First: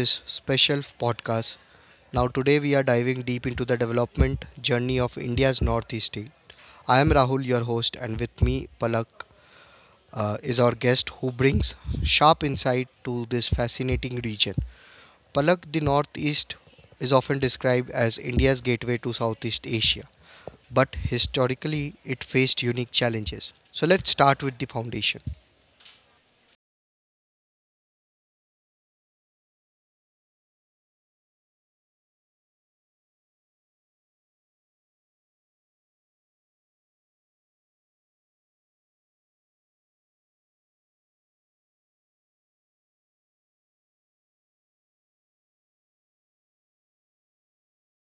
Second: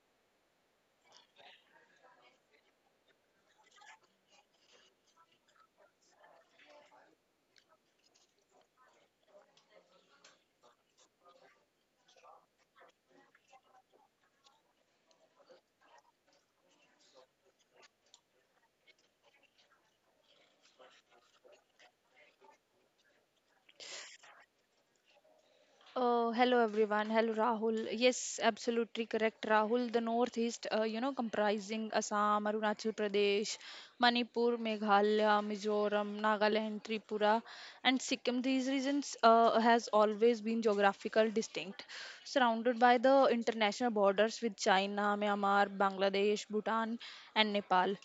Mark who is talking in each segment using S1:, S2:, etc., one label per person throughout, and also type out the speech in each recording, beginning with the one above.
S1: this special podcast. Now, today we are diving deep into the development journey of India's Northeast state. I am Rahul, your host, and with me, Palak is our guest who brings sharp insight to this fascinating region. Palak, the Northeast is often described as India's gateway to Southeast Asia, but historically it faced unique challenges. So, let's start with the foundation.
S2: Hello everyone. Hello Rahul. Yes, absolutely correct, Rahul. The northeast, comprising Assam, Arunachal Pradesh, Manipur, Meghalaya, Mizoram, Nagaland, Tripura, and Sikkim. These regions has always been geographical distinct, surrounded by the international borders with China, Myanmar, Bangladesh, Bhutan, and Nepal.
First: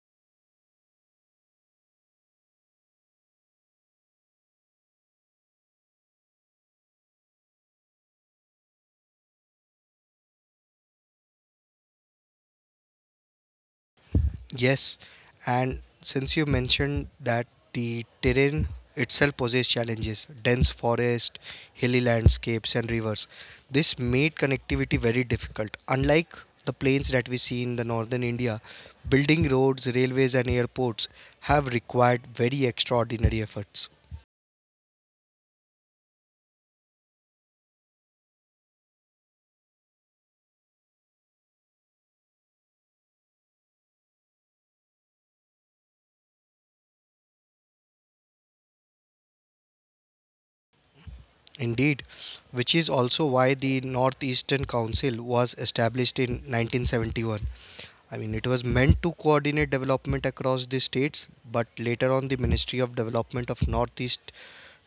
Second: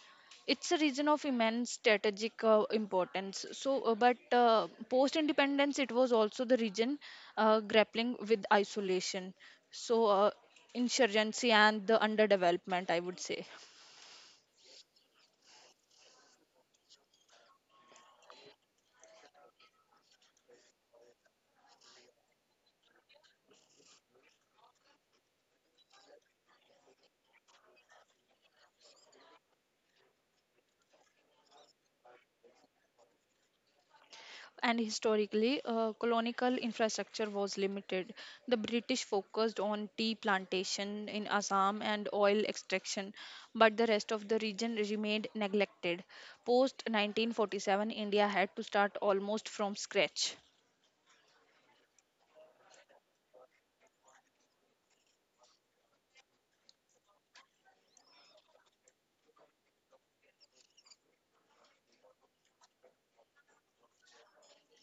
S2: It's a region of immense strategic importance. So but Post independence, it was also the region grappling with isolation, so uh, insurgency, and the underdevelopment, I would say.
S1: Yes, and since you mentioned that the terrain itself poses challenges, dense forest, hilly landscapes, and rivers, this made connectivity very difficult. Unlike the plains that we see in the northern India, building roads, railways, and airports have required very extraordinary efforts.
S2: And historically, colonial infrastructure was limited. The british focused on tea plantation in Assam and oil extraction, but the rest of the region remained neglected. Post 1947, India had to start almost from scratch.
S1: Indeed, which is also why the Northeastern Council was established in 1971. I mean, it was meant to coordinate development across the states, but later on, the Ministry of Development of Northeast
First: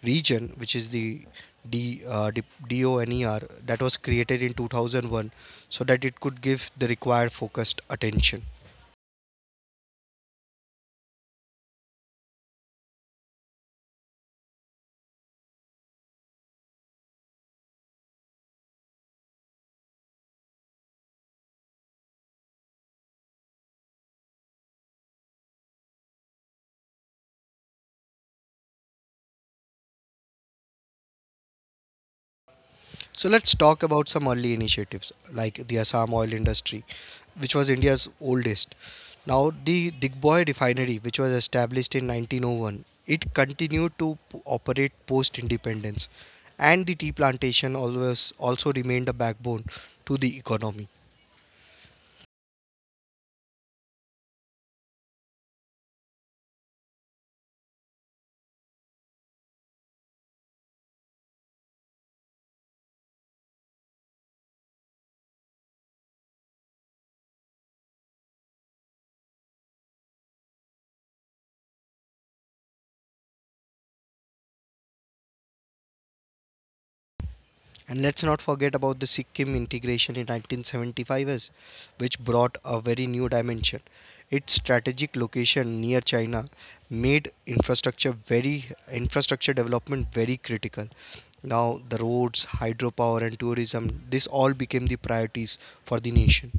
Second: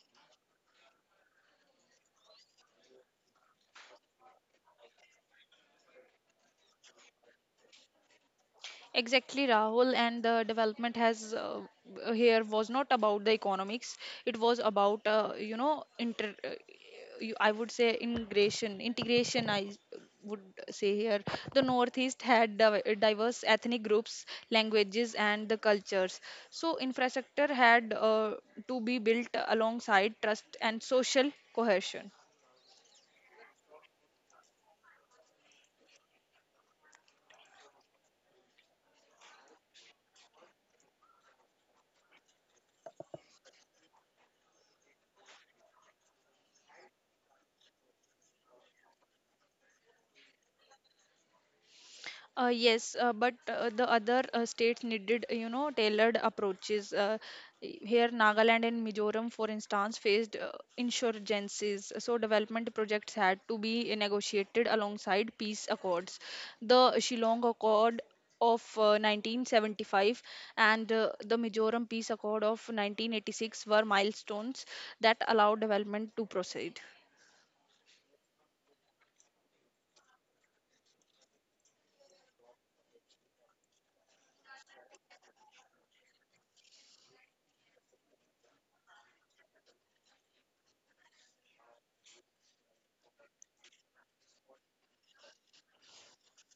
S1: Region, which is the D, uh, DONER, that was created in 2001, so that it could give the required focused attention.
S2: Exactly, Rahul, and the development has here was not about the economics. It was about I would say integration. Integration, I would say here. The Northeast had diverse ethnic groups, languages, and the cultures. So infrastructure had to be built alongside trust and social cohesion.
S1: So let's talk about some early initiatives like the Assam oil industry, which was India's oldest. Now, the Digboi refinery, which was established in 1901, it continued to operate post independence, and the tea plantation always also remained a backbone to the economy.
S2: Yes, but the other states needed, tailored approaches. Here, Nagaland and Mizoram, for instance, faced insurgencies, so development projects had to be negotiated alongside peace accords. The Shillong Accord of 1975 and the Mizoram Peace Accord of 1986 were milestones that allowed development to proceed.
S1: And let's not forget about the Sikkim integration in 1975, which brought a very new dimension. Its strategic location near China made infrastructure very infrastructure development very critical. Now the roads, hydropower and tourism, this all became the priorities for the nation.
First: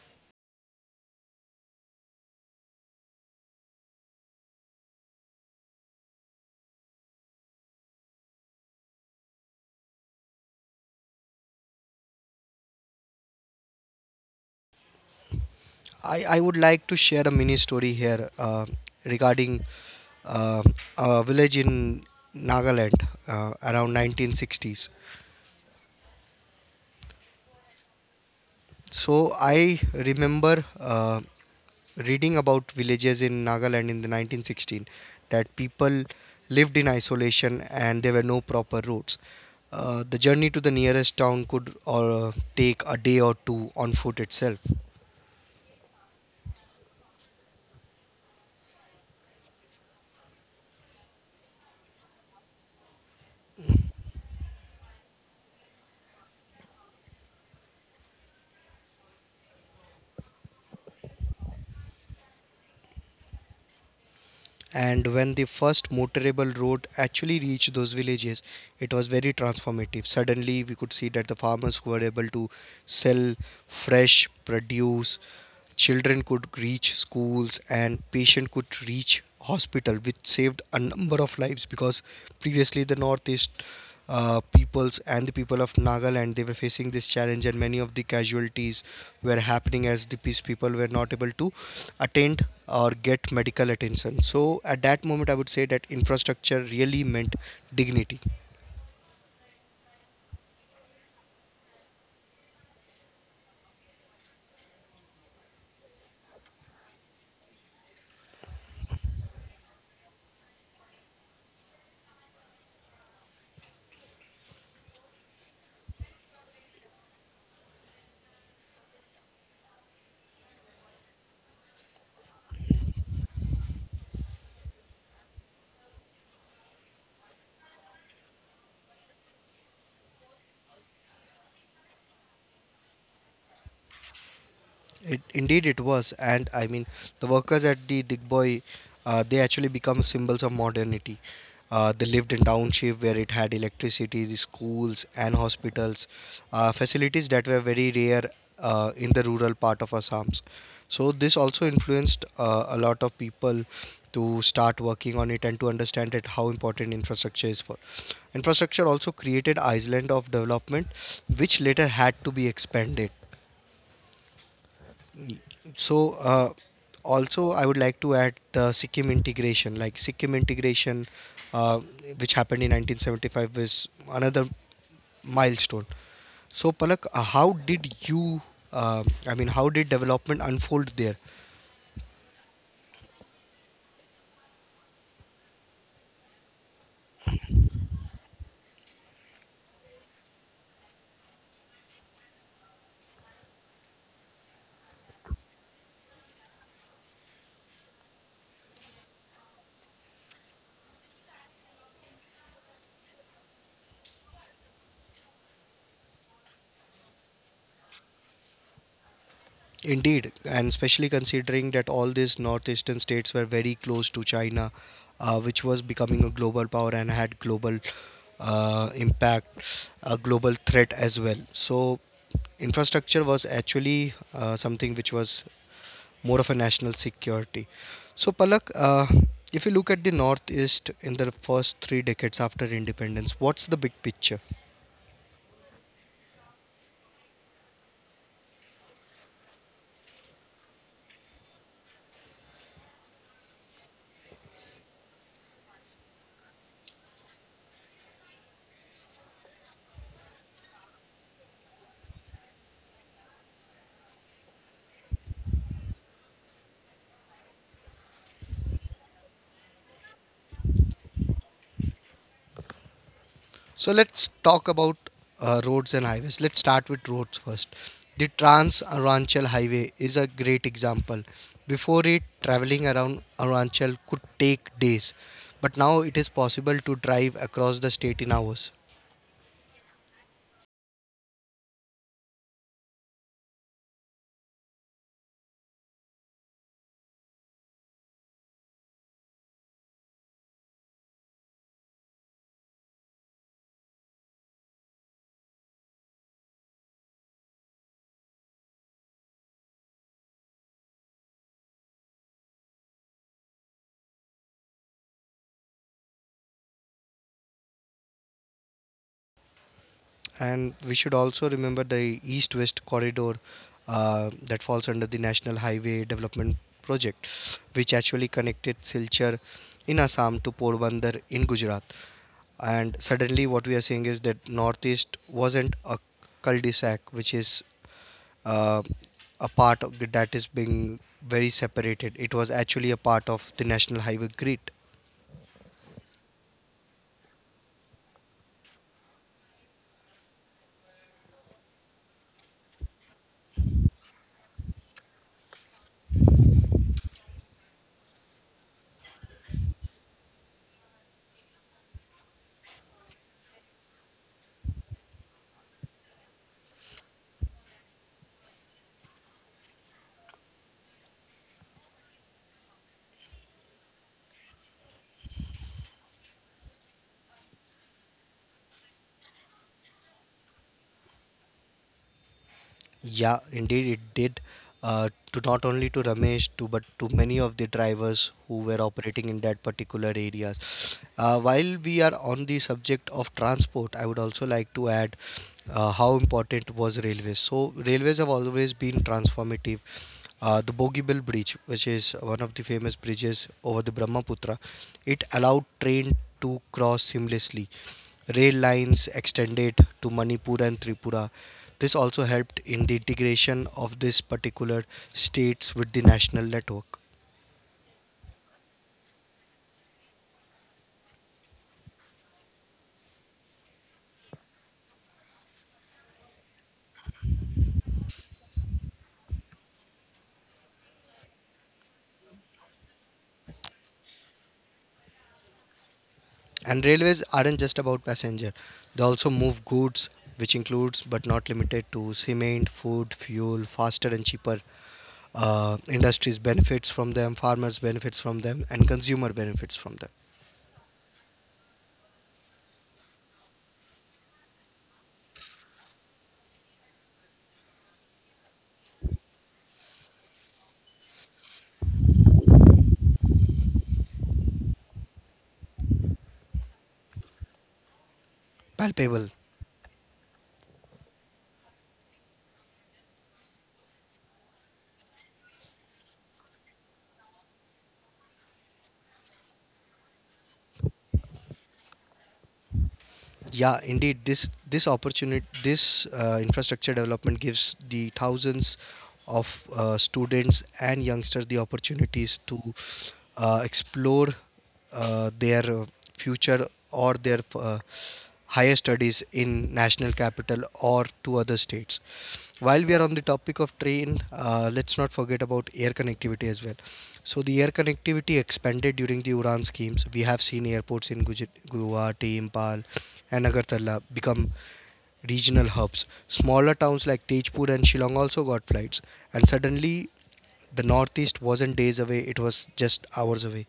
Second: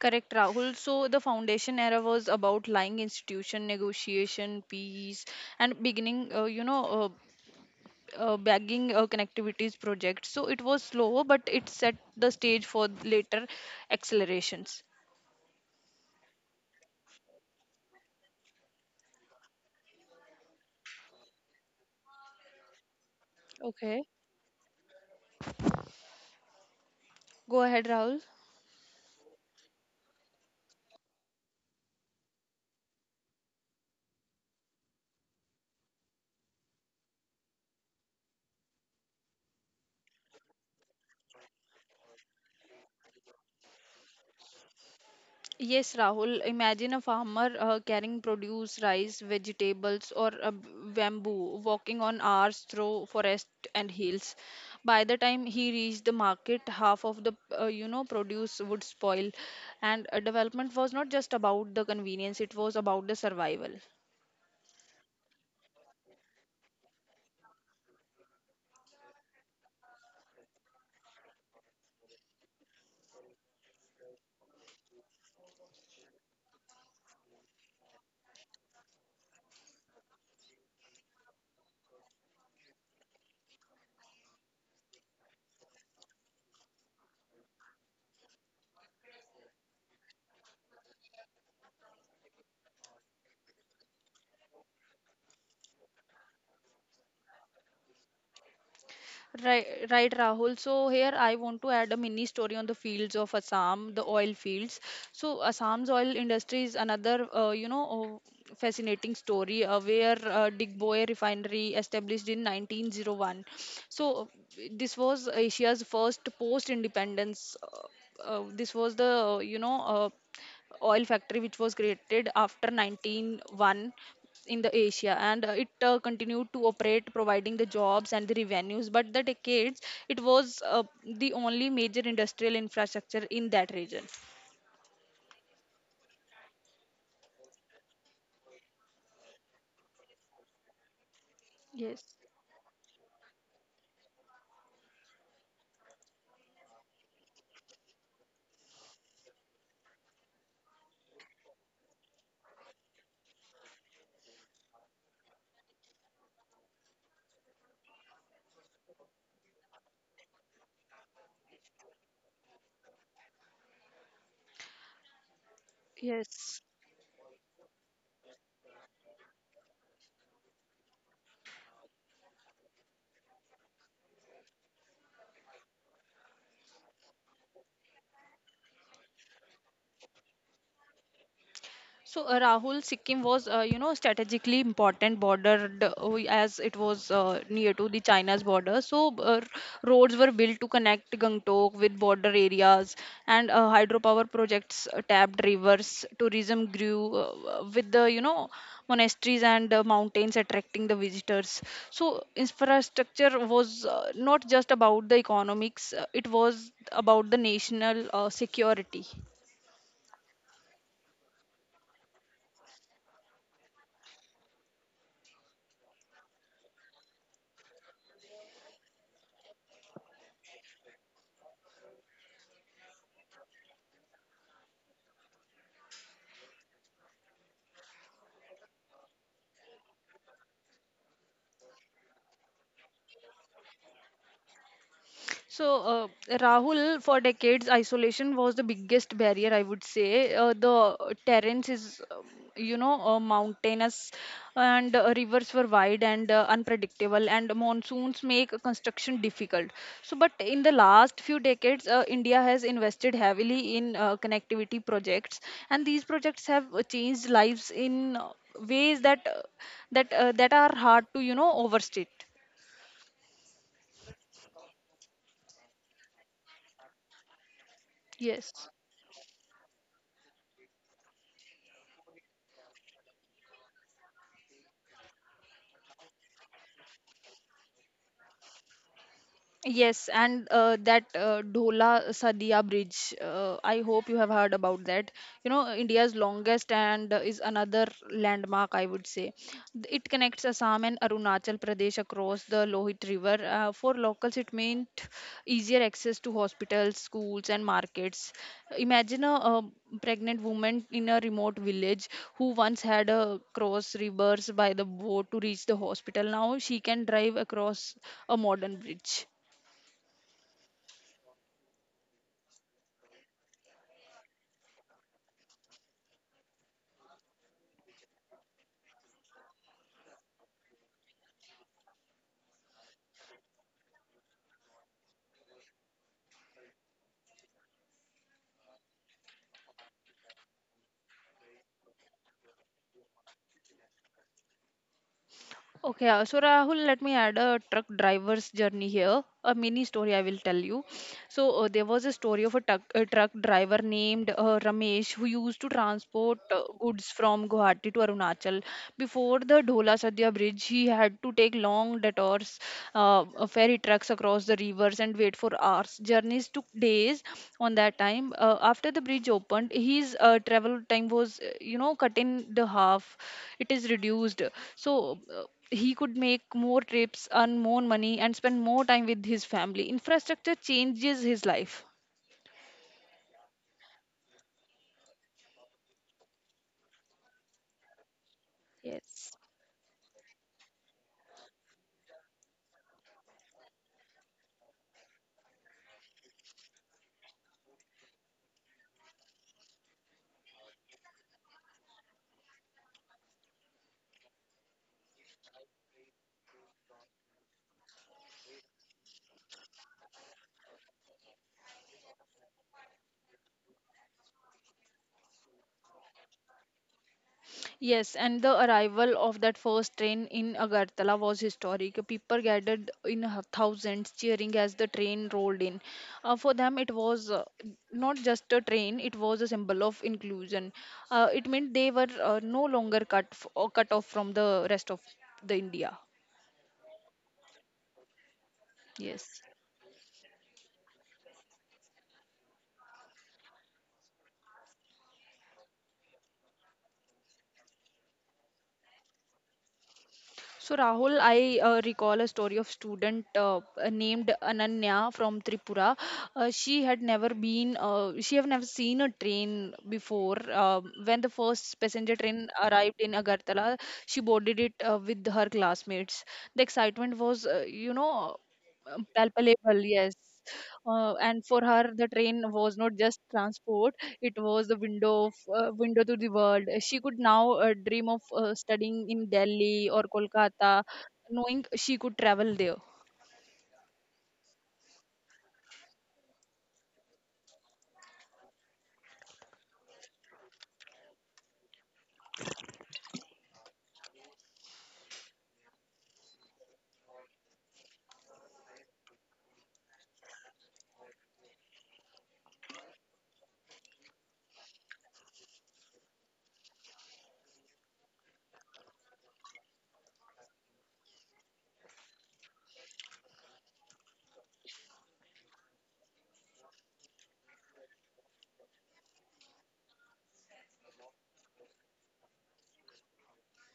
S2: Correct, Rahul. So the foundation era was about lying institution, negotiation, peace, and beginning, bagging connectivities project. So it was slow, but it set the stage for later accelerations.
S1: I would like to share a mini story here regarding uh, a village in Nagaland around
S2: Okay,
S1: 1960s.
S2: go ahead, Rahul.
S1: So I remember reading about villages in Nagaland in the 1916 that people lived in isolation and there were no proper roads. The journey to the nearest town could take a day or two on foot itself.
S2: Yes, Rahul, imagine a farmer carrying produce, rice, vegetables, or a bamboo, walking on hours through forest and hills. By the time he reached the market, half of the produce would spoil, and development was not just about the convenience; it was about the survival.
S1: And when the first motorable road actually reached those villages, it was very transformative. Suddenly we could see that the farmers who were able to sell fresh produce, children could reach schools, and patient could reach hospital, which saved a number of lives, because previously the northeast peoples and the people of Nagaland, they were facing this challenge, and many of the casualties were happening as the peace people were not able to attend or get medical attention. So, at that moment, I would say that infrastructure really meant dignity.
S2: Right, right, Rahul. So here I want to add a mini story on the fields of Assam, the oil fields. So Assam's oil industry is another, fascinating story where Digboy Refinery established in 1901. So uh, this was Asia's first post-independence. This was the, oil factory which was created after 1901 in the Asia, and it continued to operate, providing the jobs and the revenues. But the decades, it was the only major industrial infrastructure in that region.
S1: It, indeed, it was, and I mean, the workers at the Digboy, they actually become symbols of modernity. They
S2: Yes,
S1: lived in township where it had electricity, the schools and hospitals, facilities that were very rare in the rural part of Assam's. So this also influenced a lot of people to start working on it and to understand it how important infrastructure is for. Infrastructure also created island of development, which later had to be expanded, so uh,
S2: yes.
S1: also I would like to add the Sikkim integration. Uh, which happened in 1975 is another milestone. So Palak, how did you I mean, how did development unfold there?
S2: So, Rahul, Sikkim was, strategically important border as it was near to the China's border. So, roads were built to connect Gangtok with border areas, and hydropower projects tapped rivers. Tourism grew with monasteries and mountains attracting the visitors. So, infrastructure was not just about the economics; it was about the national security.
S1: Indeed, and especially considering that all these northeastern states were very close to China, which was becoming a global power and had global impact, a global threat as well. So, infrastructure was actually something which was more of a national security. So, Palak, if you look at the Northeast in the first three decades after independence, what's the big picture?
S2: So, Rahul, for decades, isolation was the biggest barrier, I would say. The terrains is, mountainous, and rivers were wide and unpredictable, and monsoons make construction difficult. So, but in the last few decades, India has invested heavily in connectivity projects, and these projects have changed lives in ways that that that are hard to, overstate.
S1: So let's talk about roads and highways. Let's start with roads first. The
S2: Yes.
S1: Trans Arunachal Highway is a great example. Before it, traveling around Arunachal could take days, but now it is possible to drive across the state in hours.
S2: Yes, and that Dhola Sadia Bridge. I hope you have heard about that. You know, India's longest and is another landmark, I would say. It connects Assam and Arunachal Pradesh across the Lohit River. For locals, it meant easier access to hospitals, schools, and markets. Imagine a, pregnant woman in a remote village who once had a cross rivers by the boat to reach the hospital. Now she can drive across a modern bridge.
S1: And we should also remember the east west corridor that falls under the National Highway Development Project, which actually connected Silchar in Assam to Porbandar in Gujarat. And suddenly what we are seeing is that northeast wasn't a cul-de-sac, which is uh, a part of the that is being very separated. It was actually a part of the national highway grid.
S2: Okay, so Rahul, let me add a truck driver's journey here. A mini story I will tell you. There was a story of a truck driver named Ramesh who used to transport goods from Guwahati to Arunachal. Before the Dhola Sadhya Bridge, he had to take long detours, ferry trucks across the rivers, and wait for hours. Journeys took days on that time. After the bridge opened, his travel time was, cut in the half. It is reduced. He could make more trips, earn more money, and spend more time with his family. Infrastructure changes his life.
S1: Yeah, indeed it did. To not only to Ramesh to but to many of the drivers who were
S2: Yes.
S1: operating in that particular area. While we are on the subject of transport, I would also like to add how important was railways. So railways have always been transformative. The Bogeybill Bridge, which is one of the famous bridges over the Brahmaputra, it allowed train to cross seamlessly. Rail lines extended to Manipur and Tripura. This also helped in the integration of these particular states with the national network.
S2: Yes, and the arrival of that first train in Agartala was historic. People gathered in thousands, cheering as the train rolled in. For them, it was not just a train, it was a symbol of inclusion. It meant they were no longer cut, or cut off from the rest of the India.
S1: And railways aren't just about passenger, they also
S2: Yes.
S1: move goods, which includes but not limited to cement, food, fuel, faster and cheaper. Uh, industries benefits from them, farmers benefits from them, and consumer benefits from them.
S2: So Rahul, I recall a story of student named Ananya from Tripura. She have never seen a train before. When the first passenger train arrived in Agartala, she boarded it with her classmates. The excitement was,
S1: Palpable.
S2: palpable. Yes, and for her the train was not just transport, it was the window of, window to the world. She could now dream of studying in Delhi or Kolkata, knowing she could travel there.
S1: Yeah, indeed. This opportunity, this infrastructure development gives the thousands of students and youngsters the opportunities to explore their future or their higher studies in national capital or to other states. While we are on the topic of train, let's not forget about air connectivity as well. So the air connectivity expanded during the Uran schemes. We have seen airports in Guwahati, Impal, and Agartala become regional hubs. Smaller towns like Tejpur and Shillong also got flights, and suddenly the northeast wasn't days away, it was just hours away.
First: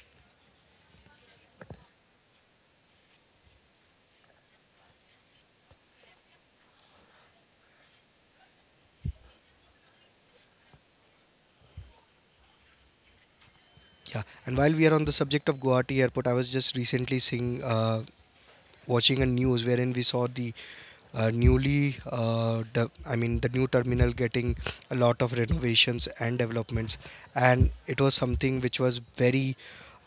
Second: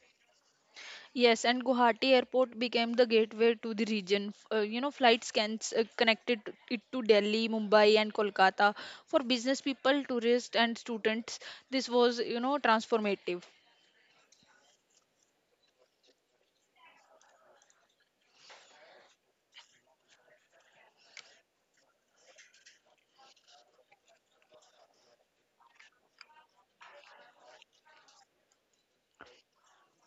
S2: Yes, and Guwahati airport became the gateway to the region. Flights can connected it to Delhi, Mumbai, and Kolkata. For business people, tourists, and students, this was, transformative.
S1: Yeah, and while we are on the subject of Guwahati airport, I was just recently seeing watching a news wherein we saw the I mean, the new terminal getting a lot of renovations and developments, and it was something which was very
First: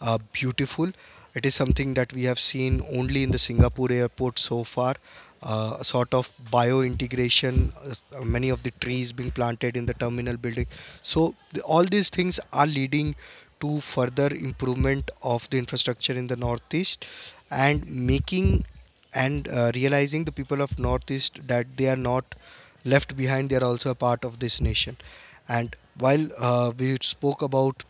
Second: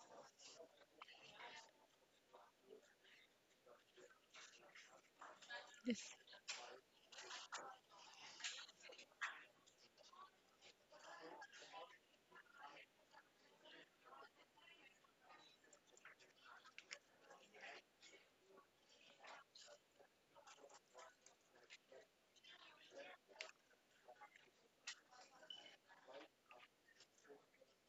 S1: beautiful. It is something that we have seen only in the Singapore airport so far. A sort of bio integration, many of the trees being planted in the terminal building. So, all these things are leading to further improvement of the infrastructure in the northeast and making and realizing the people of northeast that they are not left behind, they are also a part of this nation. And while we spoke about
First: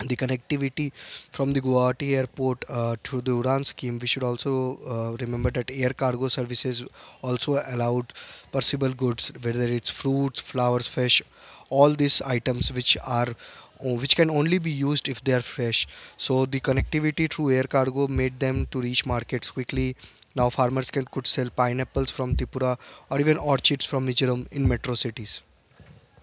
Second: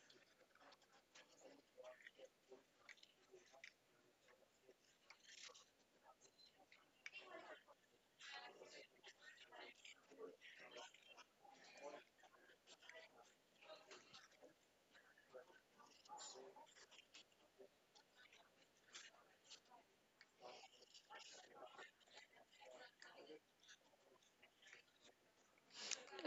S1: the connectivity from the Guwahati airport to the Udan scheme, we should also remember that air cargo services also allowed perishable goods, whether it's fruits, flowers, fish, all these items which are which can only be used if they are fresh. So the connectivity through air cargo made them to reach markets quickly. Now farmers can could sell pineapples from Tripura or even orchids from Mizoram in metro cities.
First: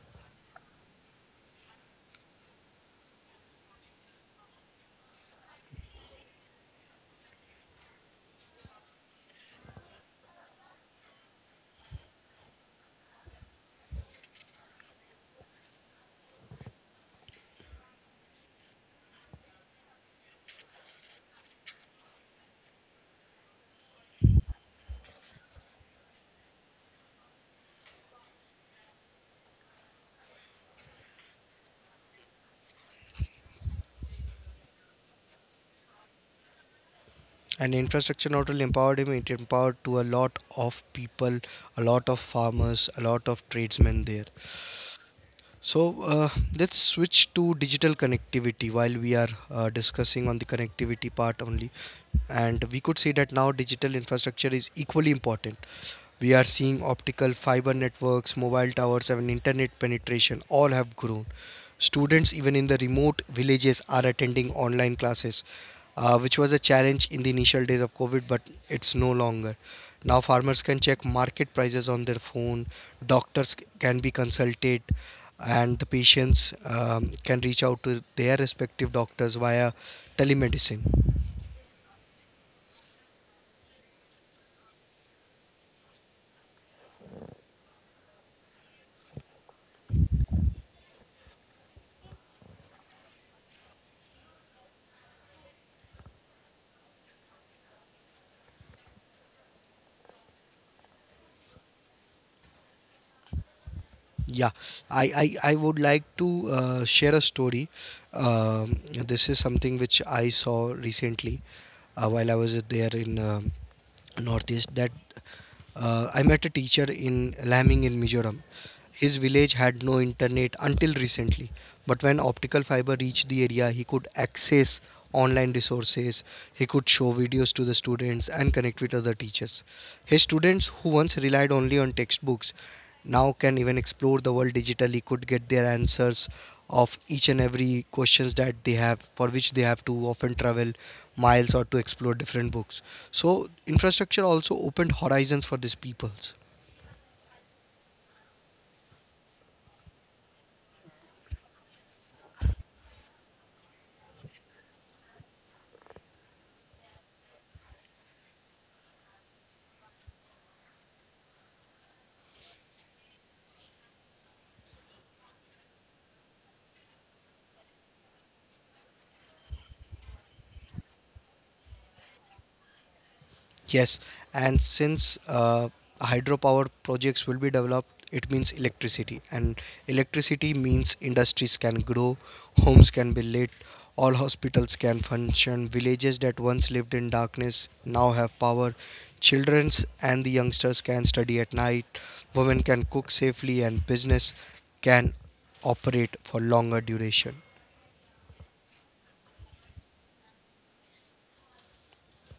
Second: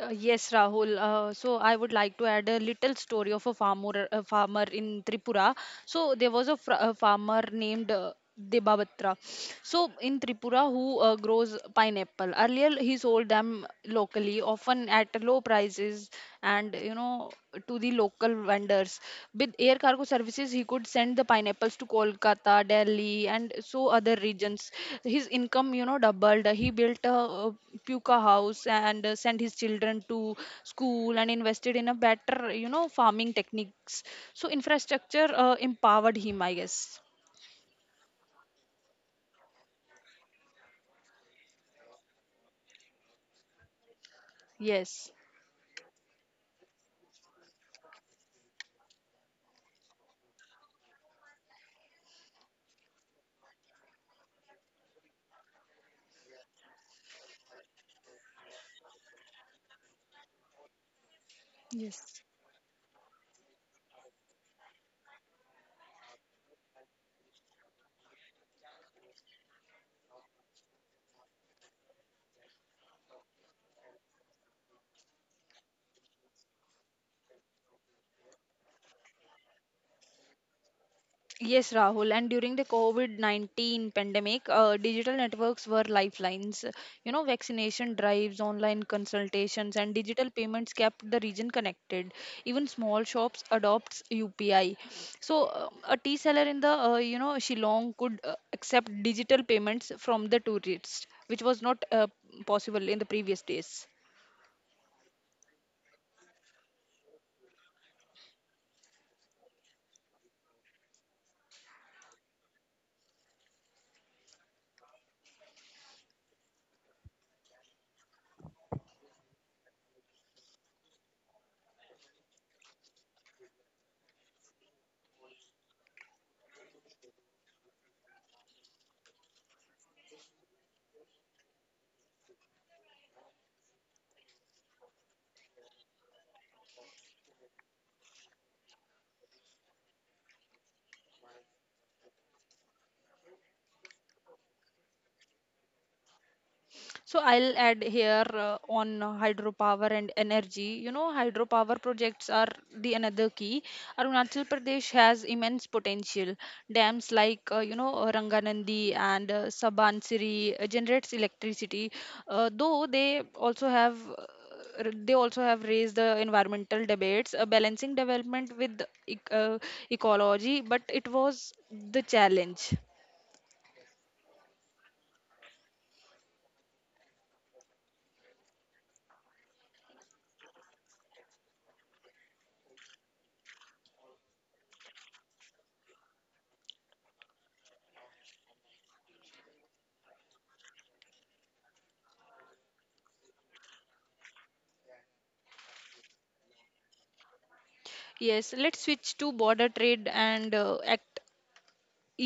S2: Yes, Rahul. So I would like to add a little story of a farmer in Tripura. So there was a, a farmer named Debabatra. So in Tripura, who grows pineapple. Earlier, he sold them locally, often at low prices, and to the local vendors. With air cargo services, he could send the pineapples to Kolkata, Delhi, and so other regions. His income, doubled. He built a, puka house, and sent his children to school, and invested in a better, farming techniques. So infrastructure empowered him, I guess.
S1: And infrastructure not only empowered him, it empowered to a lot of people, a lot of farmers, a lot of tradesmen there.
S2: Yes.
S1: So let's switch to digital connectivity while we are discussing on the connectivity part only. And we could say that now digital infrastructure is equally important. We are seeing optical fiber networks, mobile towers, and internet penetration all have grown.
S2: Yes.
S1: Students even in the remote villages are attending online classes, which was a challenge in the initial days of COVID, but it's no longer. Now farmers can check market prices on their phone, doctors can be consulted, and the patients can reach out to their respective doctors via telemedicine.
S2: Yes, Rahul. And during the COVID 19 pandemic, digital networks were lifelines. You know, vaccination drives, online consultations, and digital payments kept the region connected. Even small shops adopts UPI. So, a tea seller in the, Shillong could accept digital payments from the tourists, which was not possible in the previous days.
S1: Yeah, I would like to share a story. This is something which I saw recently while I was there in Northeast. That I met a teacher in Laming in Mizoram. His village had no internet until recently, but when optical fiber reached the area, he could access online resources, he could show videos to the students, and connect with other teachers. His students, who once relied only on textbooks, now can even explore the world digitally, could get their answers of each and every questions that they have, for which they have to often travel miles or to explore different books. So infrastructure also opened horizons for these peoples.
S2: So I'll add here on hydropower and energy. You know, hydropower projects are the another key. Arunachal Pradesh has immense potential. Dams like Ranganandi and Sabansiri generates electricity, though they also have they also have raised the environmental debates, balancing development with ec- uh, ecology, but it was the challenge.
S1: Yes, and since hydropower projects will be developed, it means electricity, and electricity means industries can grow, homes can be lit, all hospitals can function, villages that once lived in darkness now have power, childrens and the youngsters can study at night, women can cook safely, and business can operate for longer duration.
S2: Yes, let's switch to border trade and act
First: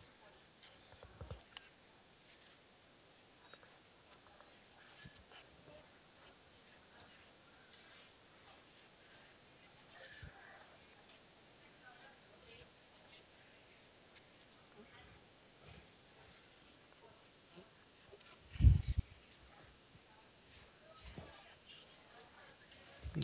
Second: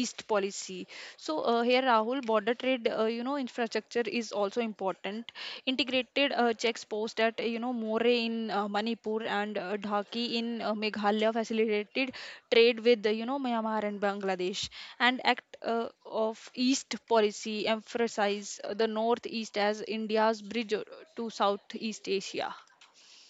S2: east policy. So here Rahul, border trade infrastructure is also important. Integrated checks post at Moray in Manipur, and Dhaki in Meghalaya facilitated trade with Myanmar and Bangladesh. And act of east policy emphasize the northeast as India's bridge to Southeast Asia.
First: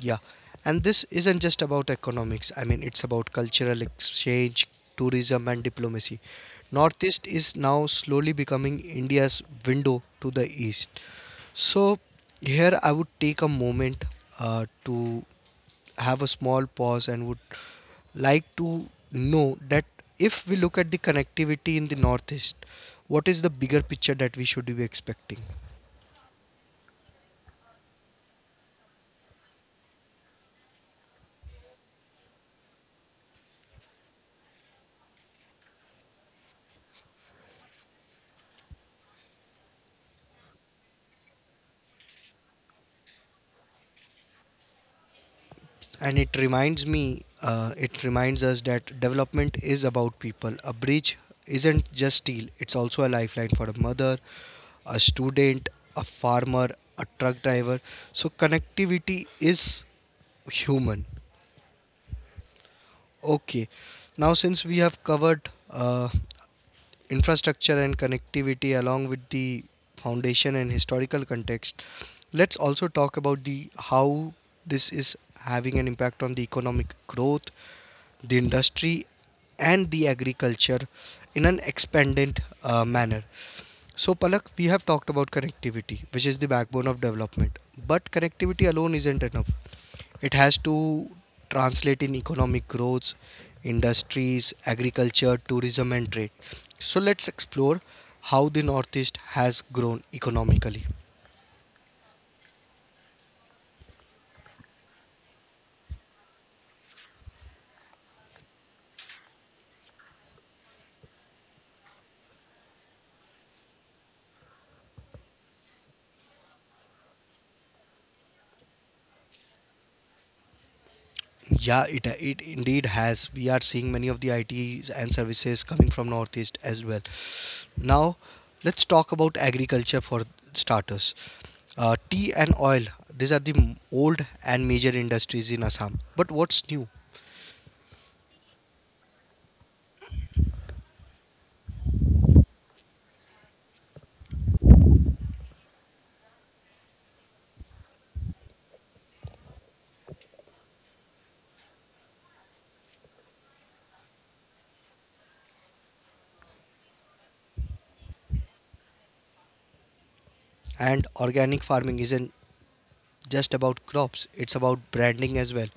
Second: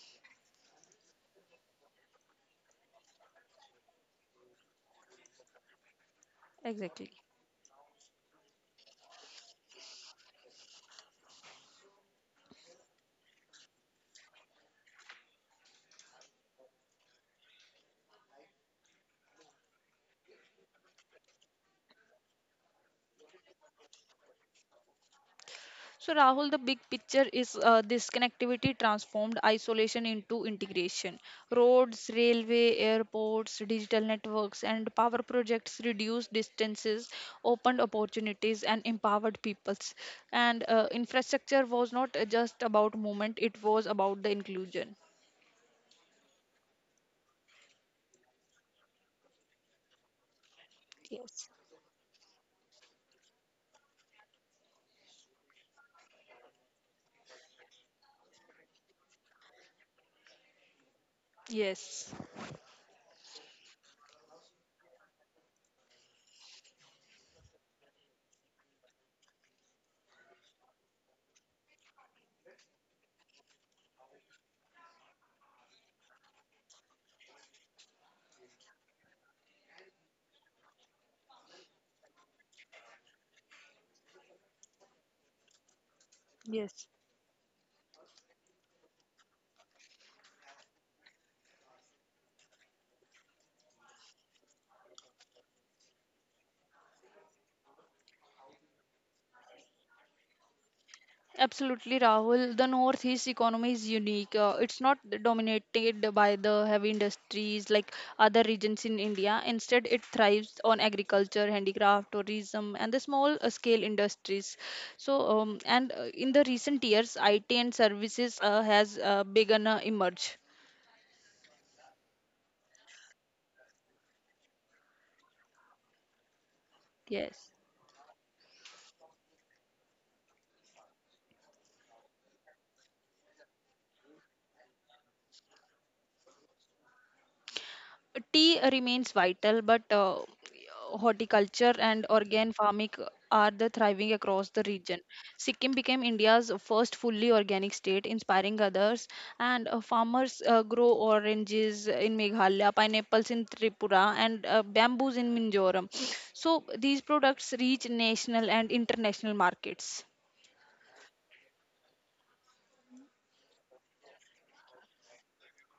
S1: Yeah, and this isn't just about economics. I mean, it's about cultural exchange, tourism, and diplomacy.
S2: Exactly.
S1: Northeast is now slowly becoming India's window to the East. So, here I would take a moment to have a small pause and would like to know that if we look at the connectivity in the Northeast, what is the bigger picture that we should be expecting?
S2: So, Rahul, the big picture is this connectivity transformed isolation into integration. Roads, railway, airports, digital networks, and power projects reduced distances, opened opportunities, and empowered peoples. And infrastructure was not just about movement, it was about the inclusion.
S1: And it reminds me it reminds us that development is about people. A bridge isn't just steel, it's also a lifeline for a mother, a student, a farmer, a truck driver. So connectivity is human.
S2: Yes.
S1: Okay. Now since we have covered infrastructure and connectivity along with the foundation and historical context, let's also talk about the how this is having an impact on the economic growth, the industry, and the agriculture in an expanded manner. So, Palak, we have talked about connectivity, which is the backbone
S2: Yes.
S1: of development. But connectivity alone isn't enough. It has to translate in economic growth, industries, agriculture, tourism, and trade. So, let's explore how the Northeast has grown economically.
S2: Absolutely, Rahul. The Northeast economy is unique. It's not dominated by the heavy industries like other regions in India. Instead, it thrives on agriculture, handicraft, tourism, and the small scale industries. So, and in the recent years, IT and services has begun to emerge.
S1: Yeah, it indeed has. We are seeing many of the ITs and services coming from Northeast as well.
S2: Yes.
S1: Now, let's talk about agriculture for starters. Tea and oil, these are the old and major industries in Assam. But what's new?
S2: Tea remains vital, but horticulture and organic farming are the thriving across the region. Sikkim became India's first fully organic state, inspiring others. And farmers grow oranges in Meghalaya, pineapples in Tripura, and bamboos in Minzoram. So these products reach national and international markets.
S1: And organic farming is an just about crops, it's about branding as well.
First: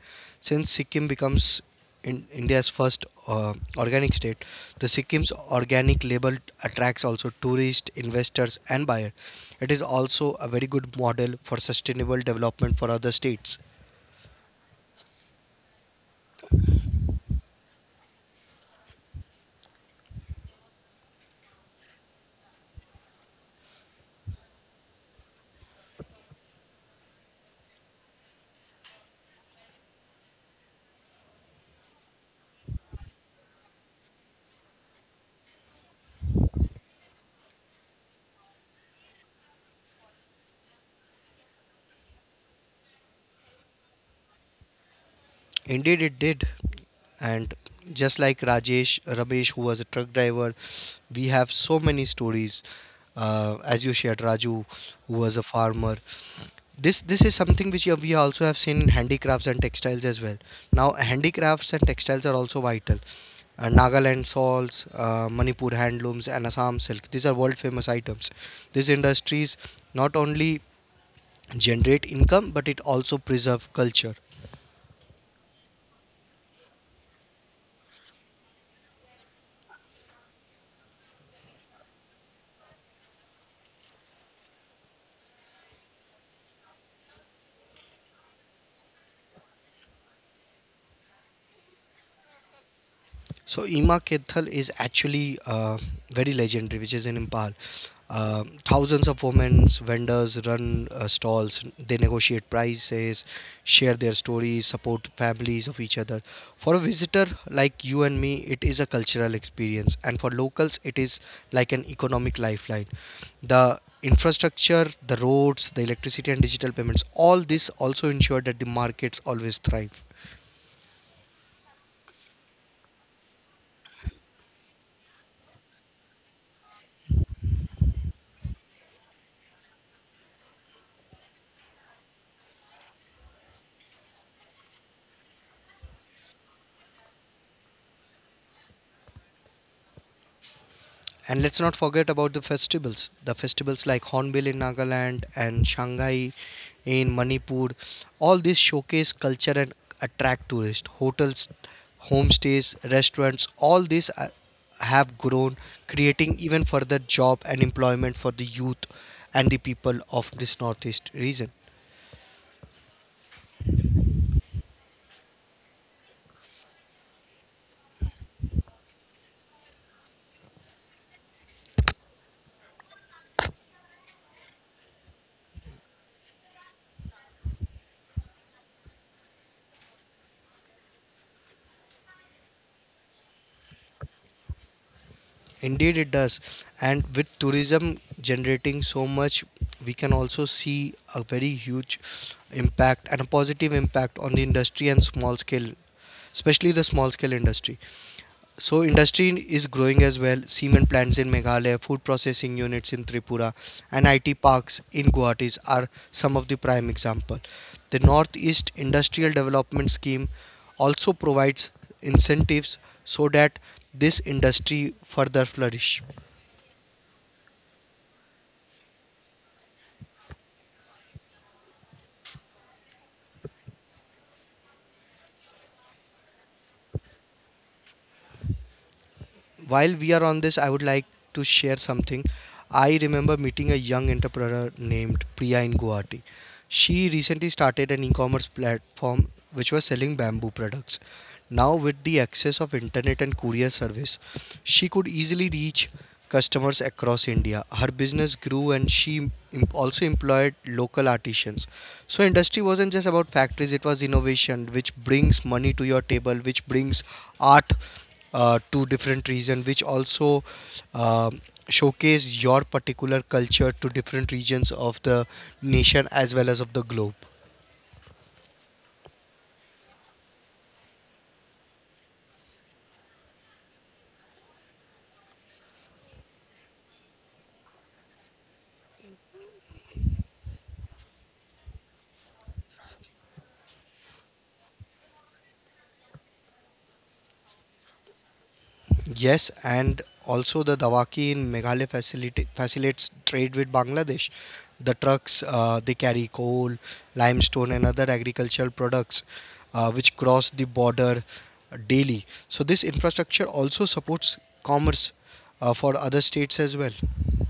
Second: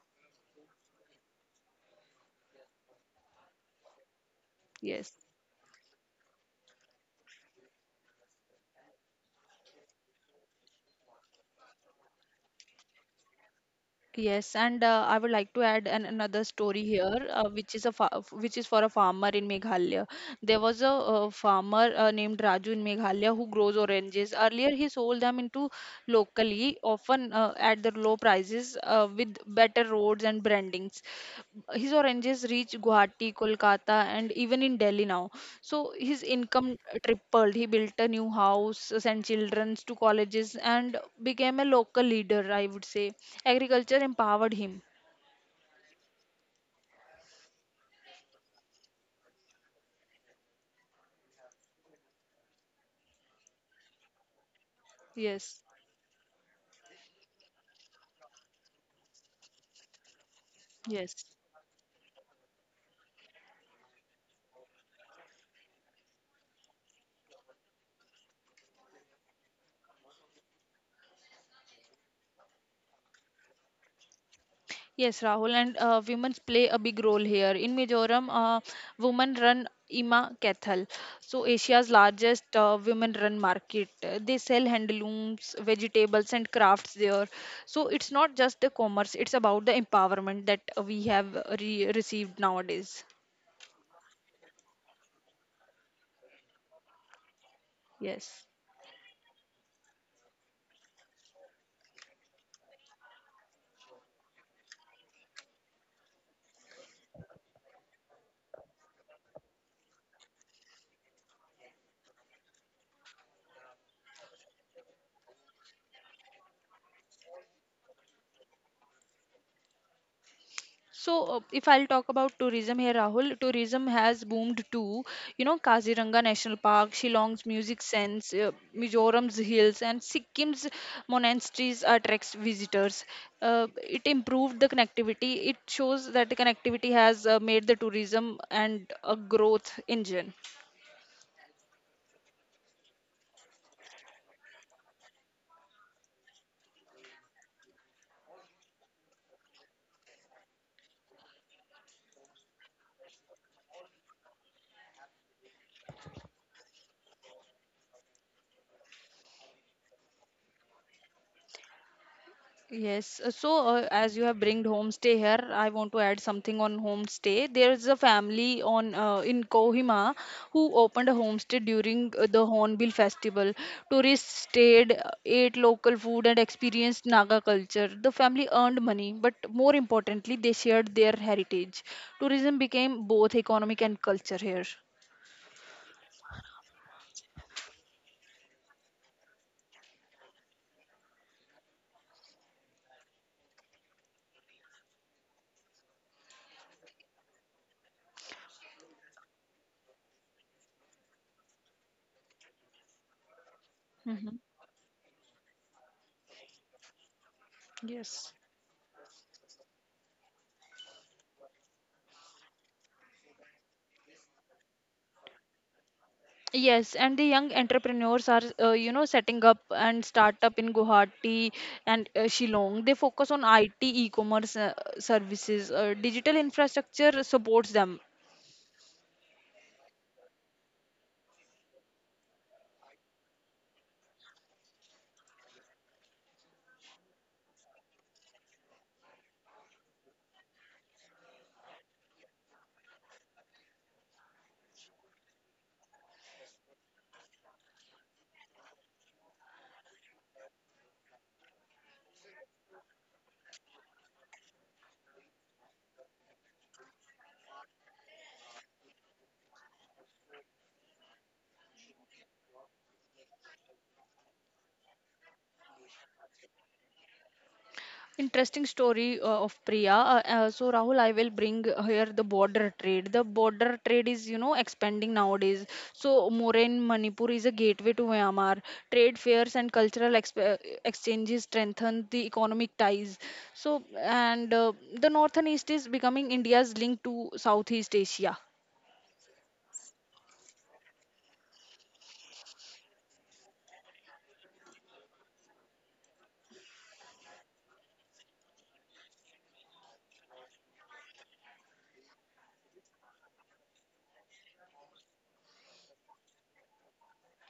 S1: Since Sikkim becomes in India's first organic state, the
S2: Yes.
S1: Sikkim's organic label attracts also tourists, investors, and buyers. It is also a very good model for sustainable development for other states.
S2: Yes, and I would like to add an, another story here, which is a fa which is for a farmer in Meghalaya. There was a, farmer named Raju in Meghalaya who grows oranges. Earlier, he sold them into locally, often at the low prices, with better roads and brandings. His oranges reach Guwahati, Kolkata, and even in Delhi now. So his income tripled. He built a new house, sent children to colleges, and became a local leader, I would say. Agriculture empowered him.
S1: Indeed, it did. And just like Rajesh, Ramesh, who was a truck driver, we have so many stories. As you shared, Raju, who was a
S2: Yes,
S1: farmer. This is something which we also have seen in handicrafts and textiles as well. Now
S2: yes.
S1: handicrafts and textiles are also vital. Nagaland shawls, Manipur handlooms, and Assam silk, these are world famous items. These industries not only generate income but it also preserve culture.
S2: Yes, Rahul, and women play a big role here. In Mizoram, women run Ima Cathal, so Asia's largest women-run market. They sell handlooms, vegetables, and crafts there. So it's not just the commerce; it's about the empowerment that we have received nowadays.
S1: So Ema Kethal is actually very legendary, which is in Impal.
S2: Yes.
S1: Thousands of women vendors run stalls. They negotiate prices, share their stories, support families of each other. For a visitor like you and me, it is a cultural experience, and for locals, it is like an economic lifeline. The infrastructure, the roads, the electricity, and digital payments—all this also ensure that the markets always thrive.
S2: If I'll talk about tourism here, Rahul, tourism has boomed too. You know, Kaziranga National Park, Shillong's music sense, Mizoram's hills, and Sikkim's monasteries attracts visitors. It improved the connectivity. It shows that the connectivity has made the tourism and a growth engine.
S1: And let's not forget about the festivals. The festivals like Hornbill in Nagaland and Shanghai in Manipur. All these showcase culture and attract tourists. Hotels, homestays, restaurants, all these have grown, creating even further job and employment for the youth and the people of this northeast region.
S2: As you have bringed homestay here, I want to add something on homestay. There is a family on in Kohima who opened a homestay during the Hornbill Festival. Tourists stayed, ate local food, and experienced Naga culture. The family earned money, but more importantly, they shared their heritage. Tourism became both economic and culture here.
S1: Indeed, it does. And with tourism generating so much, we can also see a very huge impact and a positive impact on the industry and small scale, especially the small scale industry. So industry is growing as well. Cement plants in Meghalaya, food processing units in Tripura, and IT
S2: hmm
S1: parks in Guwahati are some of the prime example. The
S2: Yes.
S1: Northeast Industrial Development Scheme also provides incentives so that this industry further flourish.
S2: Yes, and the young entrepreneurs are, you know, setting up and startup in Guwahati and Shillong. They focus on IT, e-commerce services. Digital infrastructure supports them.
S1: While we are on this, I would like to share something. I remember meeting a young entrepreneur named Priya in Guwahati. She recently started an e-commerce platform which was selling bamboo products. Now with the access of internet and courier service, she could easily reach customers across India. Her business grew and she also employed local artisans. So industry wasn't just about factories, it was innovation which brings money to your table, which brings art to different regions, which also um, showcase your particular culture to different regions of the nation as well as of the globe.
S2: Interesting story of Priya. So Rahul, I will bring here the border trade. The border trade is, you know, expanding nowadays. So Moraine, Manipur is a gateway to Myanmar. Trade fairs and cultural exchanges strengthen the economic ties. So and The north and east is becoming India's link to Southeast Asia.
S1: Yes, and also the Dawaki in Meghalaya facilitates trade with Bangladesh. The trucks they carry coal, limestone, and other agricultural products which cross the border daily. So this infrastructure also supports commerce for other states as well.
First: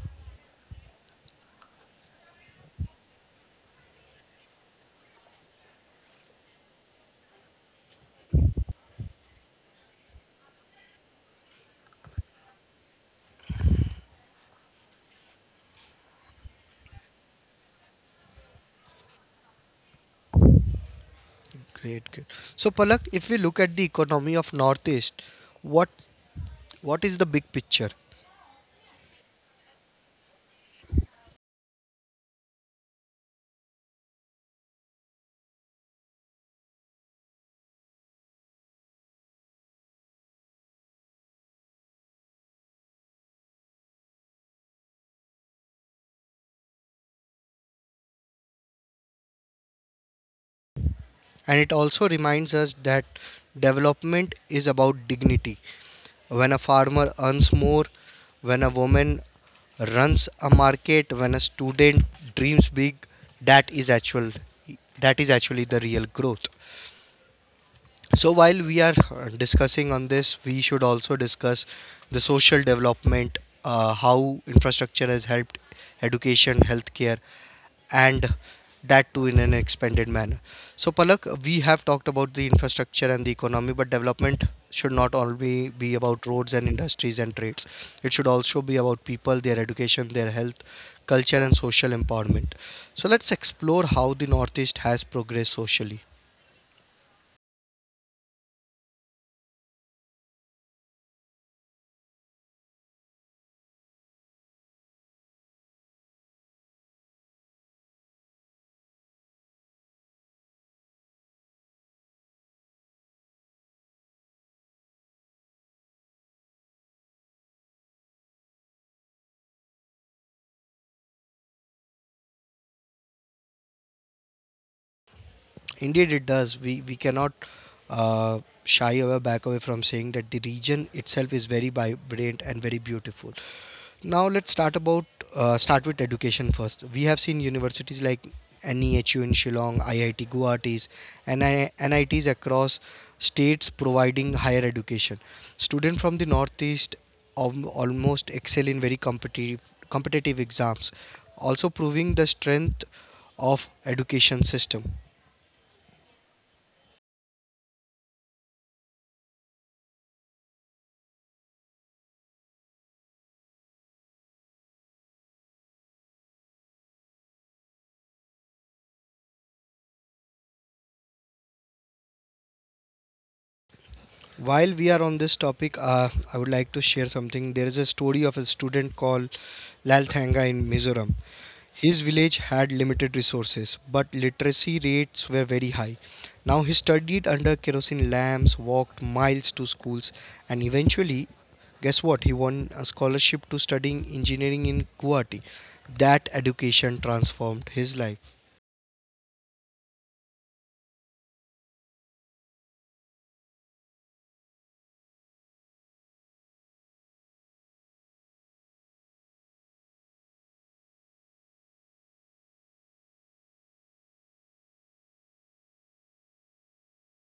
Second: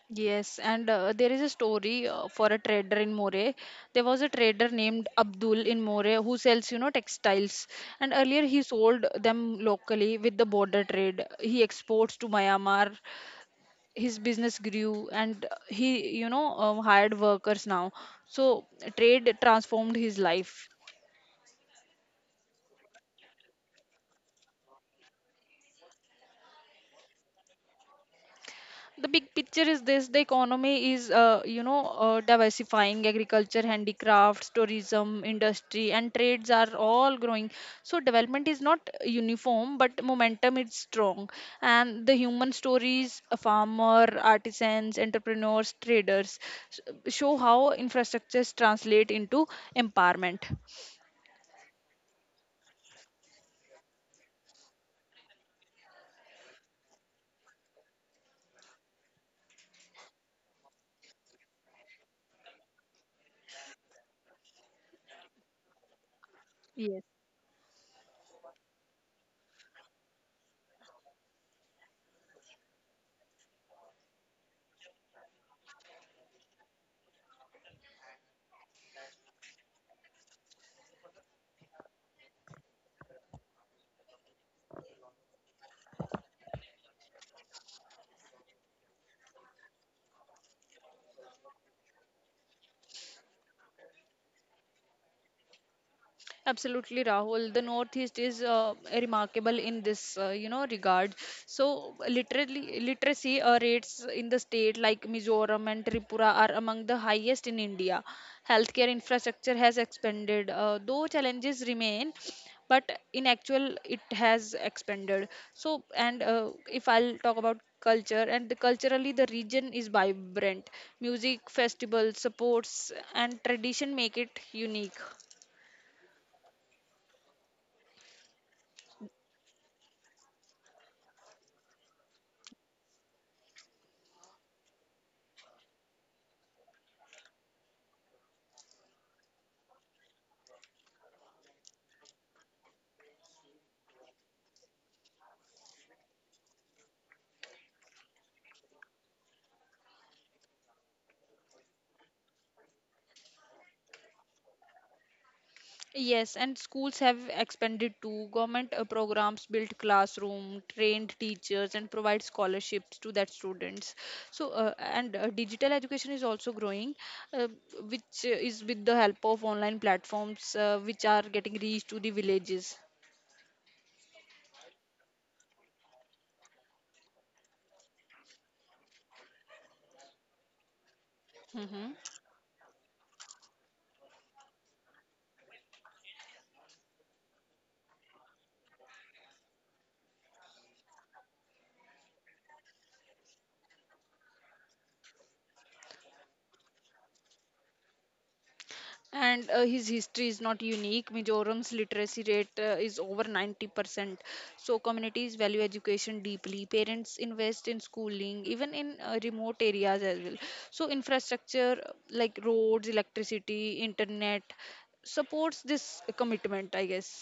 S2: Yes, and there is a story for a trader in Moray. There was a trader named Abdul in Moray who sells, you know, textiles. And earlier he sold them locally with the border trade. He exports to Myanmar. His business grew, and he, you know, hired workers now. So trade transformed his life.
S1: Great, great. So, Palak, if we look at the economy of Northeast, what what is the big picture?
S2: The big picture is this: the economy is diversifying. Agriculture, handicrafts, tourism, industry, and trades are all growing. So development is not uniform, but momentum is strong, and the human stories, a farmer, artisans, entrepreneurs, traders, show how infrastructures translate into empowerment.
S1: And it also reminds us that development is about dignity. When a farmer earns more, when a woman runs a market, when a student dreams big, that is actual that is actually the real growth.
S2: Yes.
S1: So while we are discussing on this, we should also discuss the social development, how infrastructure has helped education, healthcare, and that too in an expanded manner. So Palak, we have talked about the infrastructure and the economy, but development should not only be about roads and industries and trades. It should also be about people, their education, their health, culture, and social empowerment. So let's explore how the Northeast has progressed socially.
S2: Absolutely, Rahul. The Northeast is remarkable in this, regard. So, literally, literacy rates in the state like Mizoram and Tripura are among the highest in India. Healthcare infrastructure has expanded, though challenges remain. But in actual, it has expanded. So, and If I'll talk about culture, and the culturally, the region is vibrant. Music, festivals, supports, and tradition make it unique.
S1: Indeed, it does. We cannot shy away from saying that the region itself is very vibrant and very beautiful. Now let's start with education first. We have seen universities like NEHU in Shillong, IIT Guwahati's, and NITs across states providing higher education. Students from the northeast almost excel in very competitive exams, also proving the strength of education system.
S2: Yes, and schools have expanded too. Government programs built classroom, trained teachers, and provide scholarships to that students. So, and digital education is also growing, uh, which is with the help of online platforms, which are getting reached to the villages.
S1: While we are on this topic, I would like to share something. There is a story of a student called Lal Thanga in Mizoram.
S2: Mm-hmm.
S1: His village had limited resources, but literacy rates were very high. Now he studied under kerosene lamps, walked miles to schools, and eventually, guess what? He won a scholarship to studying engineering in Guwahati. That education transformed his life.
S2: And his history is not unique. Mizoram's literacy rate is over 90%, so communities value education deeply. Parents invest in schooling even in remote areas as well. So infrastructure like roads, electricity, internet supports this commitment, I guess.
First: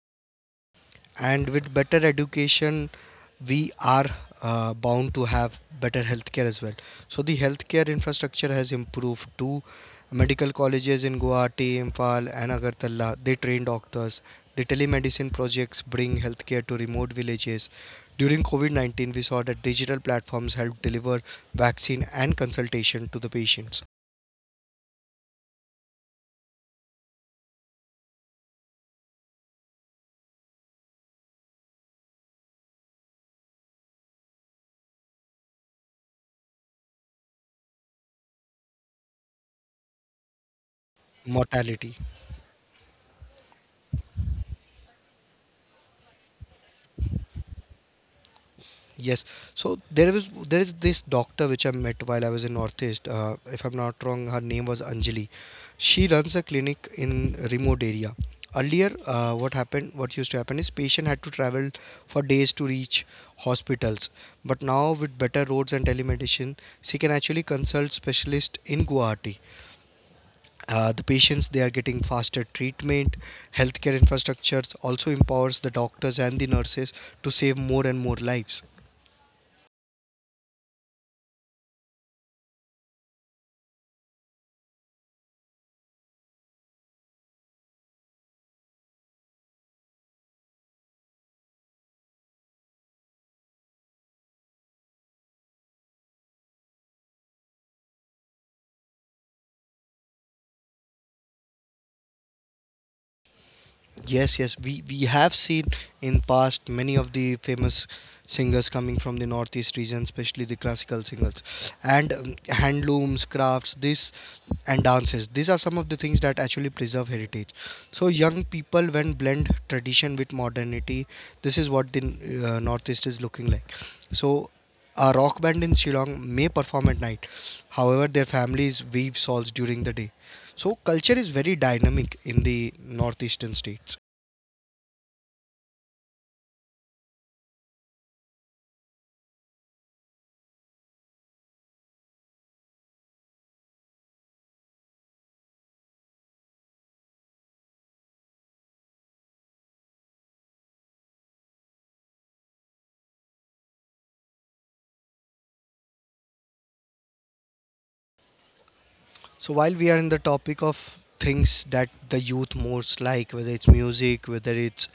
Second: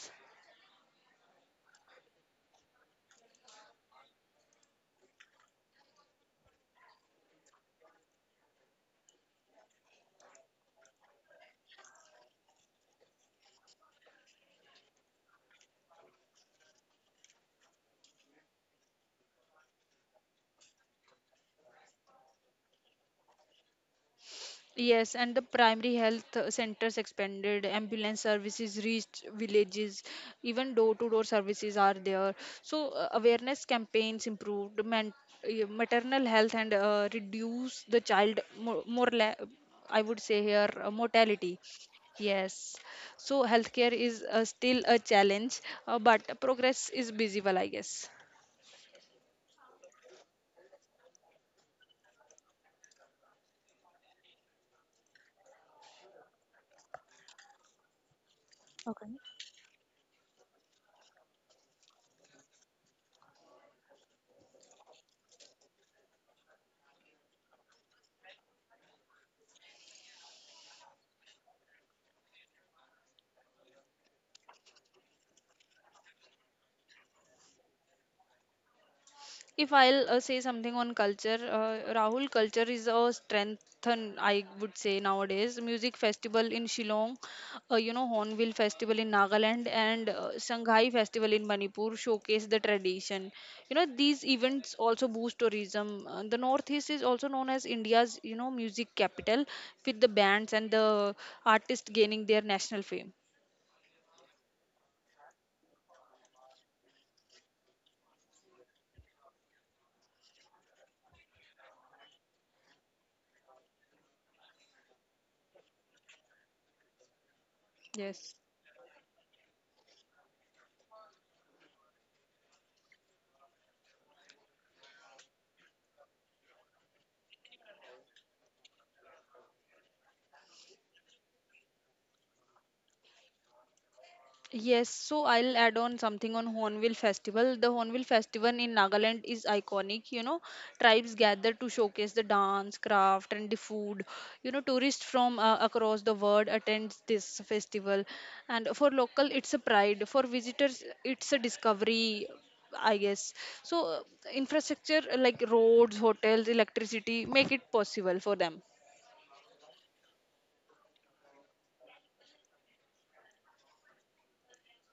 S1: And with better education we are bound to have better healthcare as well. So the healthcare infrastructure has improved too. Medical colleges in Guwahati, Imphal, and Agartala, they train doctors. The telemedicine projects bring healthcare to remote villages. During covid-19 we saw that digital platforms help deliver vaccine and consultation to the patients.
S2: Yes, and the primary health centers expanded, ambulance services reached villages, even door to door services are there. Awareness campaigns improved, maternal health, and reduce the child I would say here, mortality.
S1: Mortality.
S2: Yes. So, healthcare is still a challenge, but progress is visible, I guess.
S1: Yes. There is this doctor which I met while I was in Northeast. If I'm not wrong, her name was Anjali. She runs a clinic in remote area. Earlier, what used to happen is patient had to travel for days to reach hospitals. But now with better roads and telemedicine, she can actually consult specialist in Guwahati. The patients they are getting faster treatment. Healthcare infrastructures also empowers the doctors and the nurses to save more and more lives.
S2: If I'll say something on culture, Rahul, culture is a strength, and I would say nowadays. Music festival in Shillong, Hornbill festival in Nagaland, and Shanghai festival in Manipur showcase the tradition. You know, these events also boost tourism. The Northeast is also known as India's, you know, music capital, with the bands and the artists gaining their national fame.
S1: Yes, yes, we have seen in past many of the famous singers coming from the northeast region, especially the classical singers, and handlooms, crafts, this and dances. These are some of the things that actually preserve heritage. So
S2: Yes.
S1: young people, when blend tradition with modernity, this is what the northeast is looking like. So a rock band in Shillong may perform at night. However, their families weave shawls during the day. So culture is very dynamic in the northeastern states.
S2: Yes, so I'll add on something on Hornbill Festival. The Hornbill Festival in Nagaland is iconic. You know, tribes gather to showcase the dance, craft, and the food. You know, tourists from across the world attend this festival, and for local, it's a pride. For visitors, it's a discovery. I guess so. Infrastructure like roads, hotels, electricity make it possible for them.
S1: So while we are in the topic of things that the youth most like, whether it's music, whether it's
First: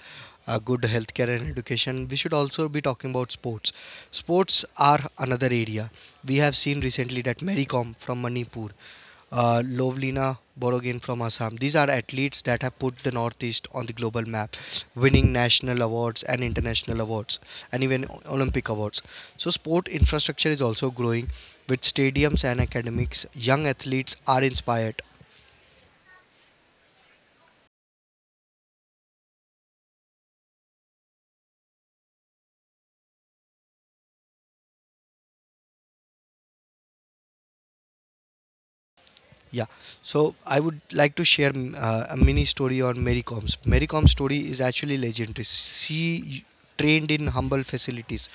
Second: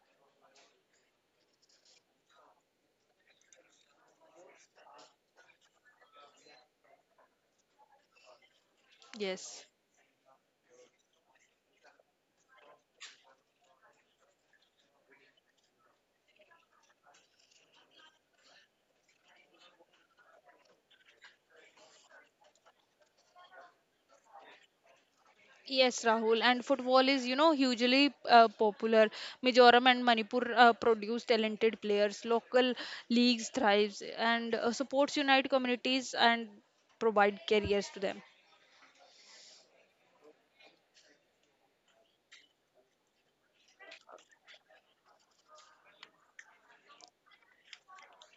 S1: good healthcare and education, we should also be talking about sports. Sports are another area. We have seen recently that Mary Kom from Manipur,
S2: Yes.
S1: Lovlina Borogin from Assam. These are athletes that have put the Northeast on the global map, winning national awards and international awards, and even Olympic awards. So, sport infrastructure is also growing with stadiums and academics. Young athletes are inspired.
S2: Yes, Rahul, and football is, you know, hugely popular. Mizoram and Manipur produce talented players. Local leagues thrives, and supports unite communities and provide careers to them.
S1: Yeah, so I would like to share a mini story on Mary Com's. Mary Com's story is actually legendary. She trained in humble facilities,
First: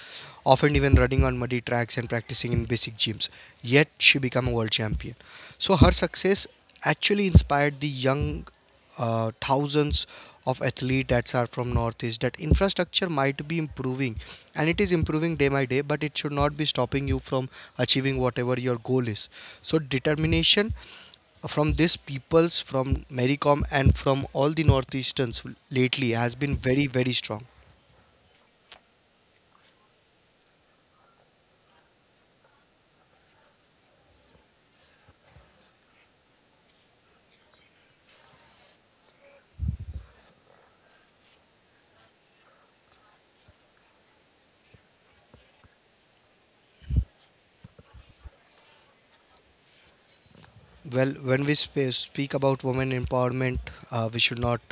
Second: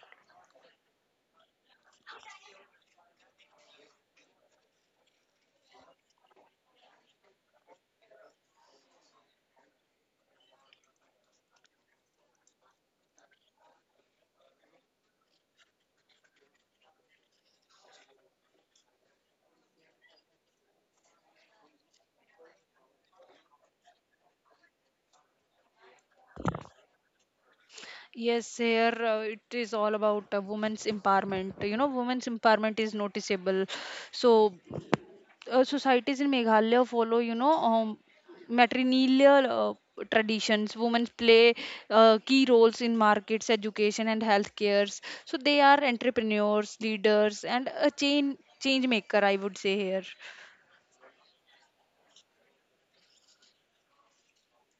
S1: often even running on muddy tracks and practicing in basic gyms. Yet she became a world champion. So her success actually inspired the young thousands of athletes that are from northeast, that infrastructure might be improving and it is improving day by day, but it should not be stopping you from achieving whatever your goal is. So determination from these peoples, from Mericom and from all the northeasterns lately has been very, very strong.
S2: Yes, here it is all about women's empowerment. You know, women's empowerment is noticeable. So societies in Meghalaya follow, matrilineal traditions. Women play key roles in markets, education, and healthcares. So they are entrepreneurs, leaders, and a chain change maker, I would say here.
S1: Well, when we speak about women empowerment, we should not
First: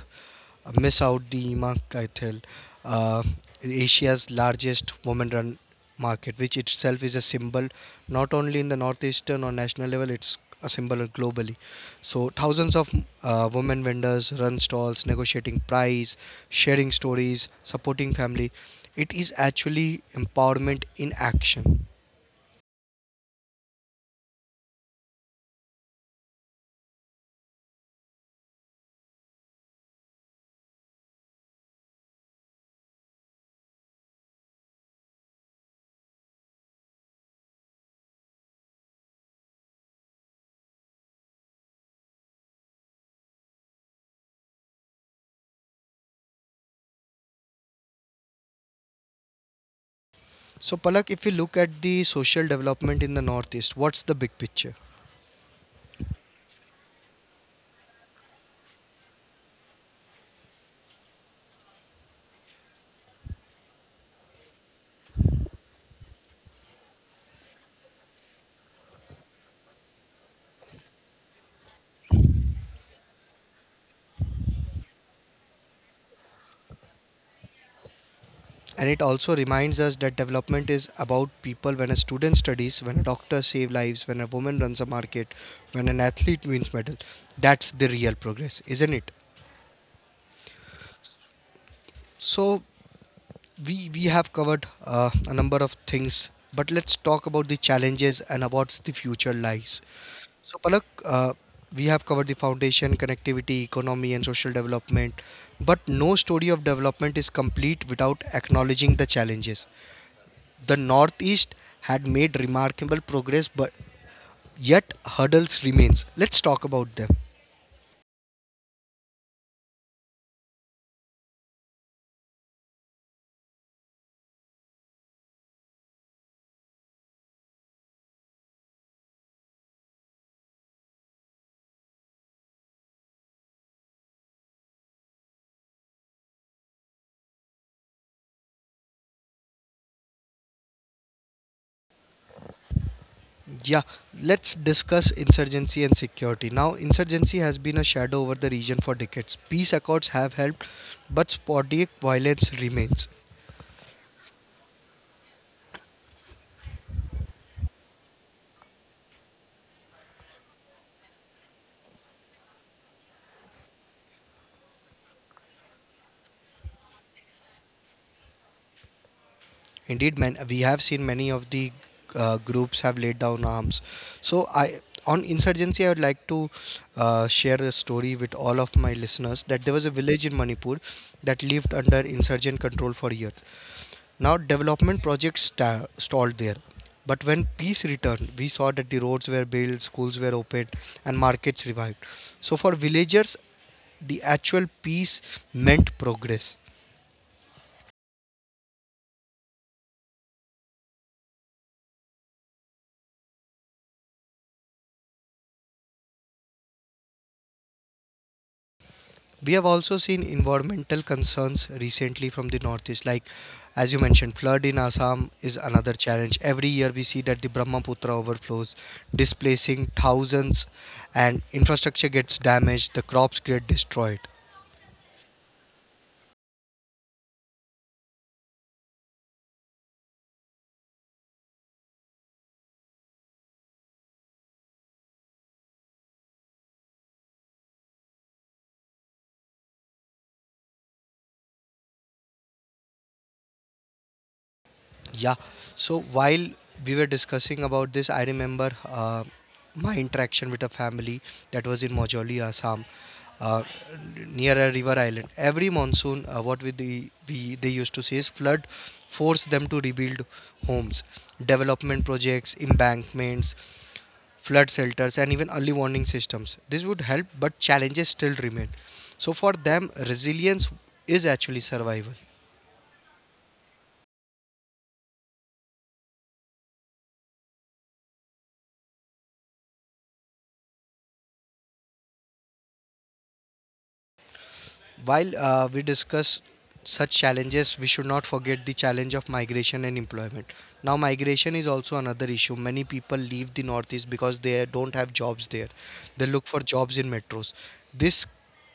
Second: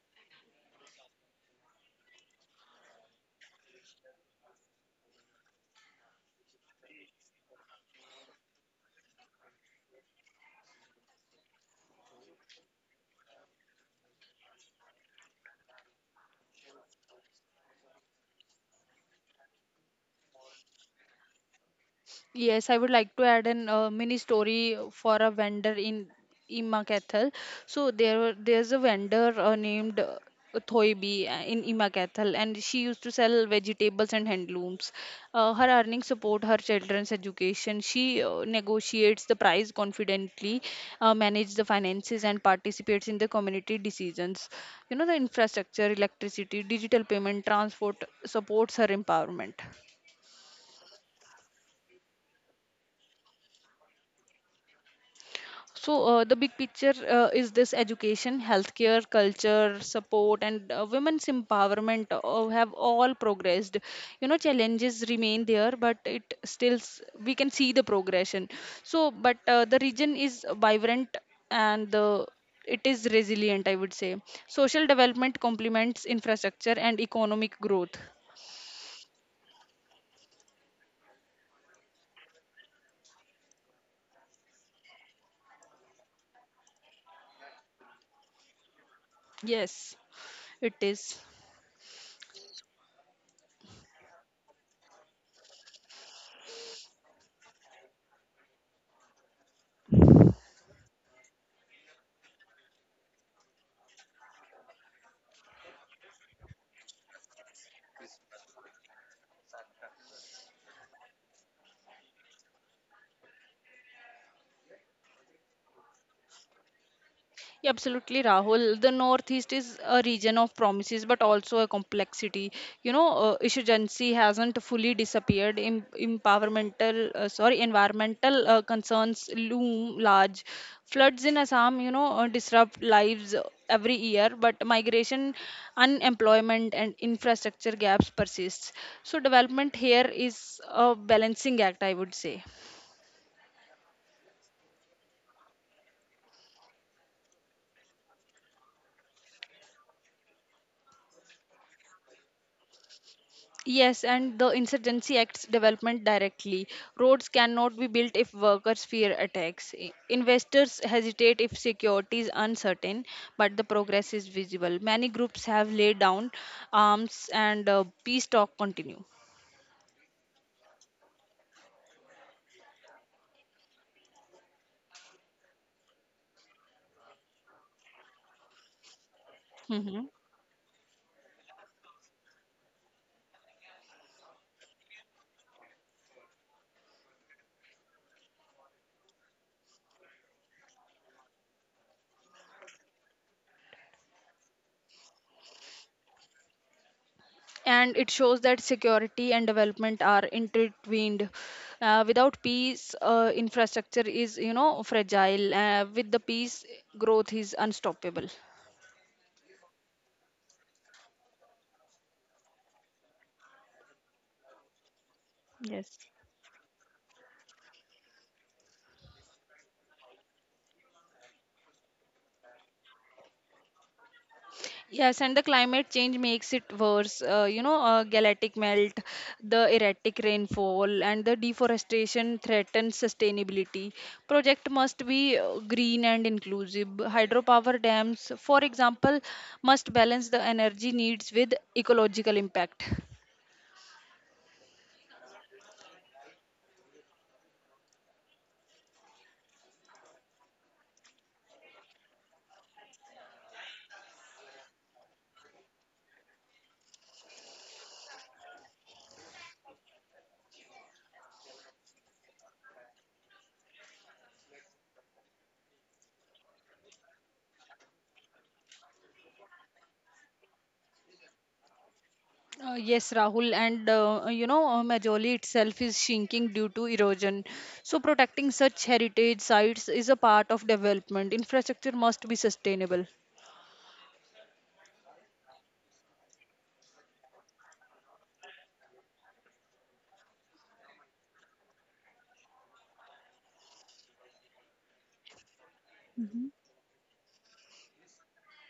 S1: miss out the Ima Kaithil, uh, Asia's largest women-run market, which itself is a symbol not only in the northeastern or national level, it's a symbol globally. So thousands of women vendors run stalls, negotiating price, sharing stories, supporting family. It is actually empowerment in action.
S2: Yes, I would like to add an mini story for a vendor in Imakathal. So there's a vendor named Thoibi in Imakathal, and she used to sell vegetables and handlooms. Her earnings support her children's education. She negotiates the price confidently, manages the finances and participates in the community decisions. You know, the infrastructure, electricity, digital payment, transport supports her empowerment.
S1: So, Palak, if we look at the social development in the Northeast, what's the big picture?
S2: The big picture is this: education, healthcare, culture, support, and women's empowerment have all progressed. You know, challenges remain there, but it still we can see the progression. So, but the region is vibrant, and the it is resilient, I would say. Social development complements infrastructure and economic growth.
S1: And it also reminds us that development is about people, when a student studies, when a doctor saves lives, when a woman runs a market, when an athlete wins medal. That's the real progress, isn't it?
S2: Yes, it is.
S1: So, we have covered a number of things, but let's talk about the challenges and about the future lies. So, Palak, we have covered the foundation, connectivity, economy, and social development, but no story of development is complete without acknowledging the challenges. The Northeast had made remarkable progress, but yet hurdles remains. Let's talk about them.
S2: Yeah, absolutely, Rahul. The Northeast is a region of promises, but also a complexity. Insurgency hasn't fully disappeared. Environmental concerns loom large. Floods in Assam, you know, disrupt lives every year, but migration, unemployment, and infrastructure gaps persists. So development here is a balancing act, I would say.
S1: Yeah, let's discuss insurgency and security. Now, insurgency has been a shadow over the region for decades. Peace accords have helped, but sporadic violence remains.
S2: Yes, and the Insurgency Act's development directly. Roads cannot be built if workers fear attacks. Investors hesitate if security is uncertain, but the progress is visible. Many groups have laid down arms, and peace talks continue.
S1: Indeed, man, we have seen many of the groups have laid down arms. So I, on insurgency, I would like to share a story with all of my listeners that there was a
S2: hmm
S1: village in Manipur that lived under insurgent control for years. Now development projects stalled there. But when peace returned, we saw that the roads were built, schools were opened, and markets revived. So for villagers, the actual peace meant progress.
S2: And it shows that security and development are intertwined. Without peace, infrastructure is, you know, fragile. With the peace, growth is unstoppable.
S1: We have also seen environmental concerns recently from the northeast, like as you mentioned, flood in Assam is another challenge. Every year we see that the Brahmaputra overflows, displacing thousands, and infrastructure gets damaged, the crops get destroyed.
S2: Yes, and the climate change makes it worse. Galactic melt, the erratic rainfall, and the deforestation threaten sustainability. Project must be green and inclusive. Hydropower dams, for example, must balance the energy needs with ecological impact.
S1: Yeah. So while we were discussing about this, I remember my interaction with a family that was in Majoli, Assam, uh, near a river island. Every monsoon, we they used to say is flood forced them to rebuild homes, development projects, embankments, flood shelters, and even early warning systems. This would help, but challenges still remain. So for them, resilience is actually survival.
S2: Yes, Rahul, and Majoli itself is shrinking due to erosion. So, protecting such heritage sites is a part of development. Infrastructure must be sustainable.
S1: While we discuss such challenges, we should not forget the challenge of migration and employment. Now, migration is also another issue. Many people leave the Northeast because they don't have jobs there. They look for jobs in metros. This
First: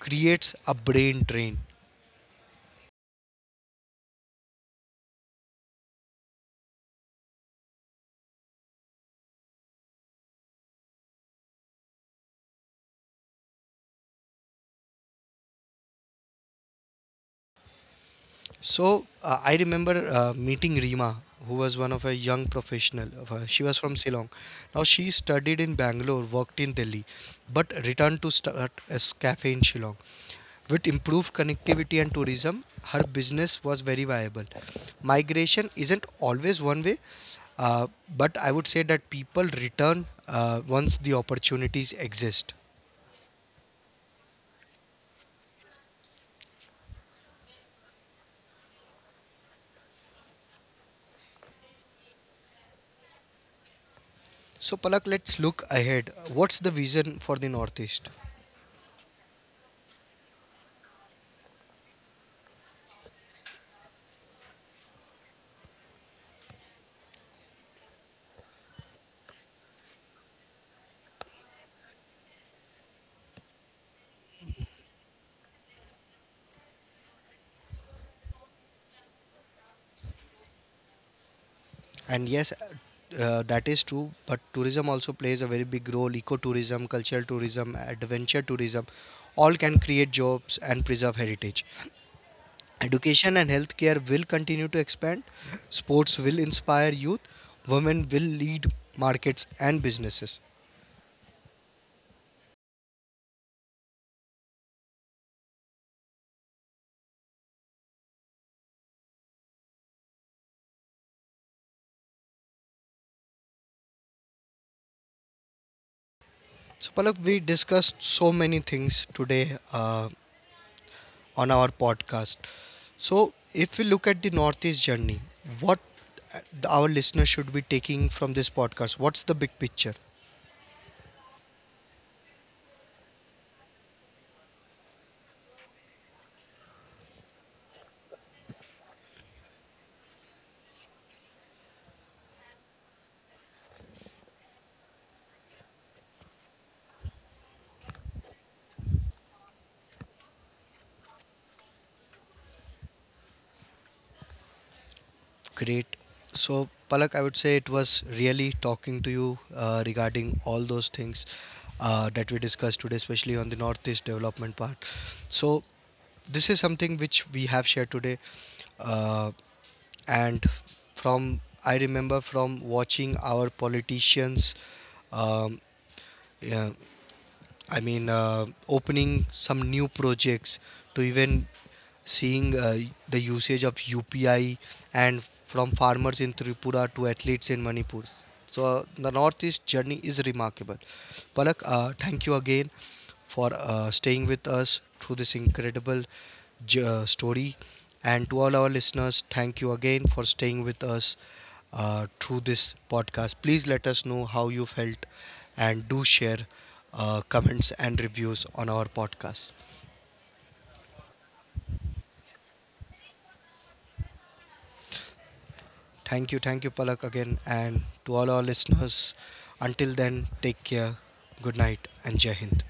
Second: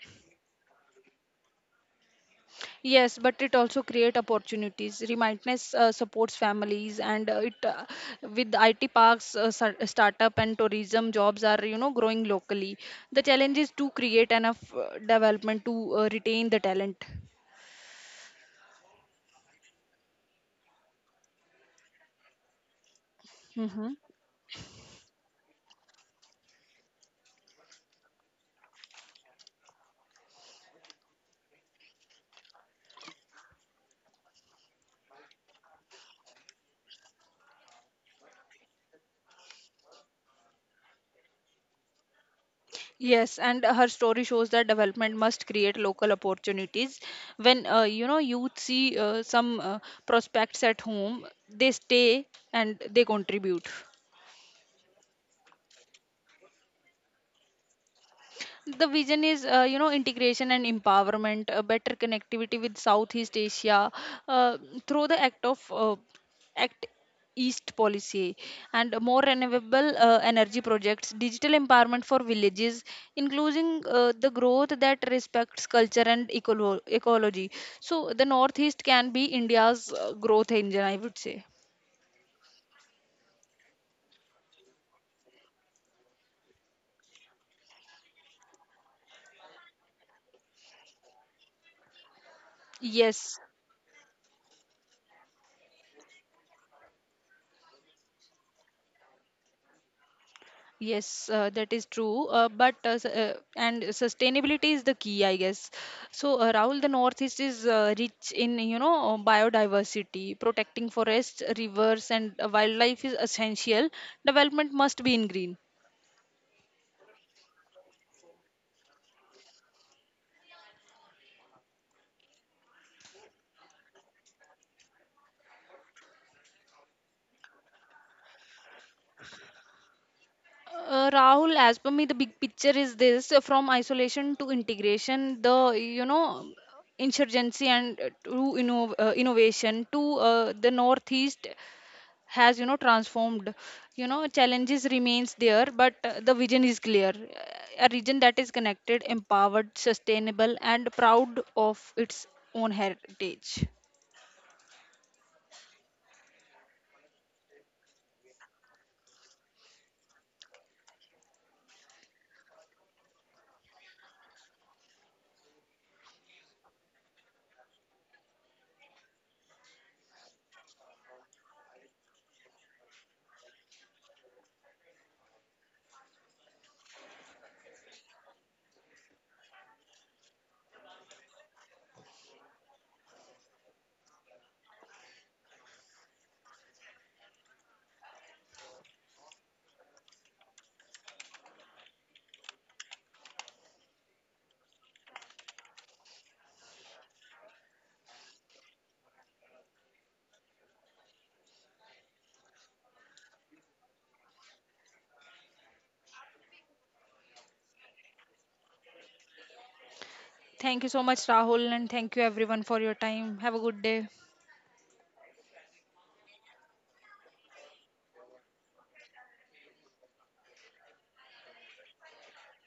S1: creates a brain drain.
S2: Yes, but it also create opportunities. Remindness supports families, and it with IT parks, startup, and tourism jobs are, you know, growing locally. The challenge is to create enough development to retain the talent.
S1: So, I remember meeting Rima, who was one of a young professional. She was
S2: hmm
S1: from Ceylon. Now, she studied in Bangalore, worked in Delhi, but returned to start a cafe in Shillong. With improved connectivity and tourism, her business was very viable. Migration isn't always one way, uh, but I would say that people return once the opportunities exist.
S2: Yes, and her story shows that development must create local opportunities. When you know, youth see some prospects at home, they stay and they contribute.
S1: So, Palak, let's look ahead. What's the vision for the Northeast?
S2: The vision is, you know, integration and empowerment, better connectivity with Southeast Asia uh, through the Act East policy, and more renewable energy projects, digital empowerment for villages, including the growth that respects culture and ecology. So the Northeast can be India's growth engine, I would say.
S1: And yes, that is true, but tourism also plays a very big role. Ecotourism, cultural tourism, adventure tourism, all can create jobs and preserve heritage. Education
S2: Yes.
S1: and healthcare will continue to expand. Sports will inspire youth. Women will lead markets and businesses.
S2: Yes, that is true. But s- and Sustainability is the key, I guess. So, Rahul, the Northeast is rich in, you know, biodiversity. Protecting forests, rivers, and wildlife is essential. Development must be in green.
S1: So, Palak, we discussed so many things today on our podcast. So, if we look at the Northeast journey, what uh, our listeners should be taking from this podcast? What's the big picture?
S2: Rahul, as per me, the big picture is this: from isolation to integration. The, you know, insurgency and to innovation to the northeast has, you know, transformed. You know, challenges remains there, but the vision is clear. A region that is connected, empowered, sustainable, and proud of its own heritage.
S1: Great. So, Palak, I would say it was really talking to you regarding all those things that we discussed today, especially on the Northeast development part. So, this is something which we have shared today. Uh, and from, I remember from watching our politicians um, yeah, opening some new projects to even seeing the usage of UPI and from farmers in Tripura to athletes in Manipur. So the Northeast journey is remarkable. Palak, thank you again for staying with us through this incredible story. And to all our listeners, thank you again for staying with us through this podcast. Please let us know how you felt and do share comments and reviews on our podcast.
S2: Thank you so much, Rahul, and thank you everyone for your time. Have a good day.
S1: Thank you, Palak, again. And to all our listeners, until then, take care, good night, and Jai Hind.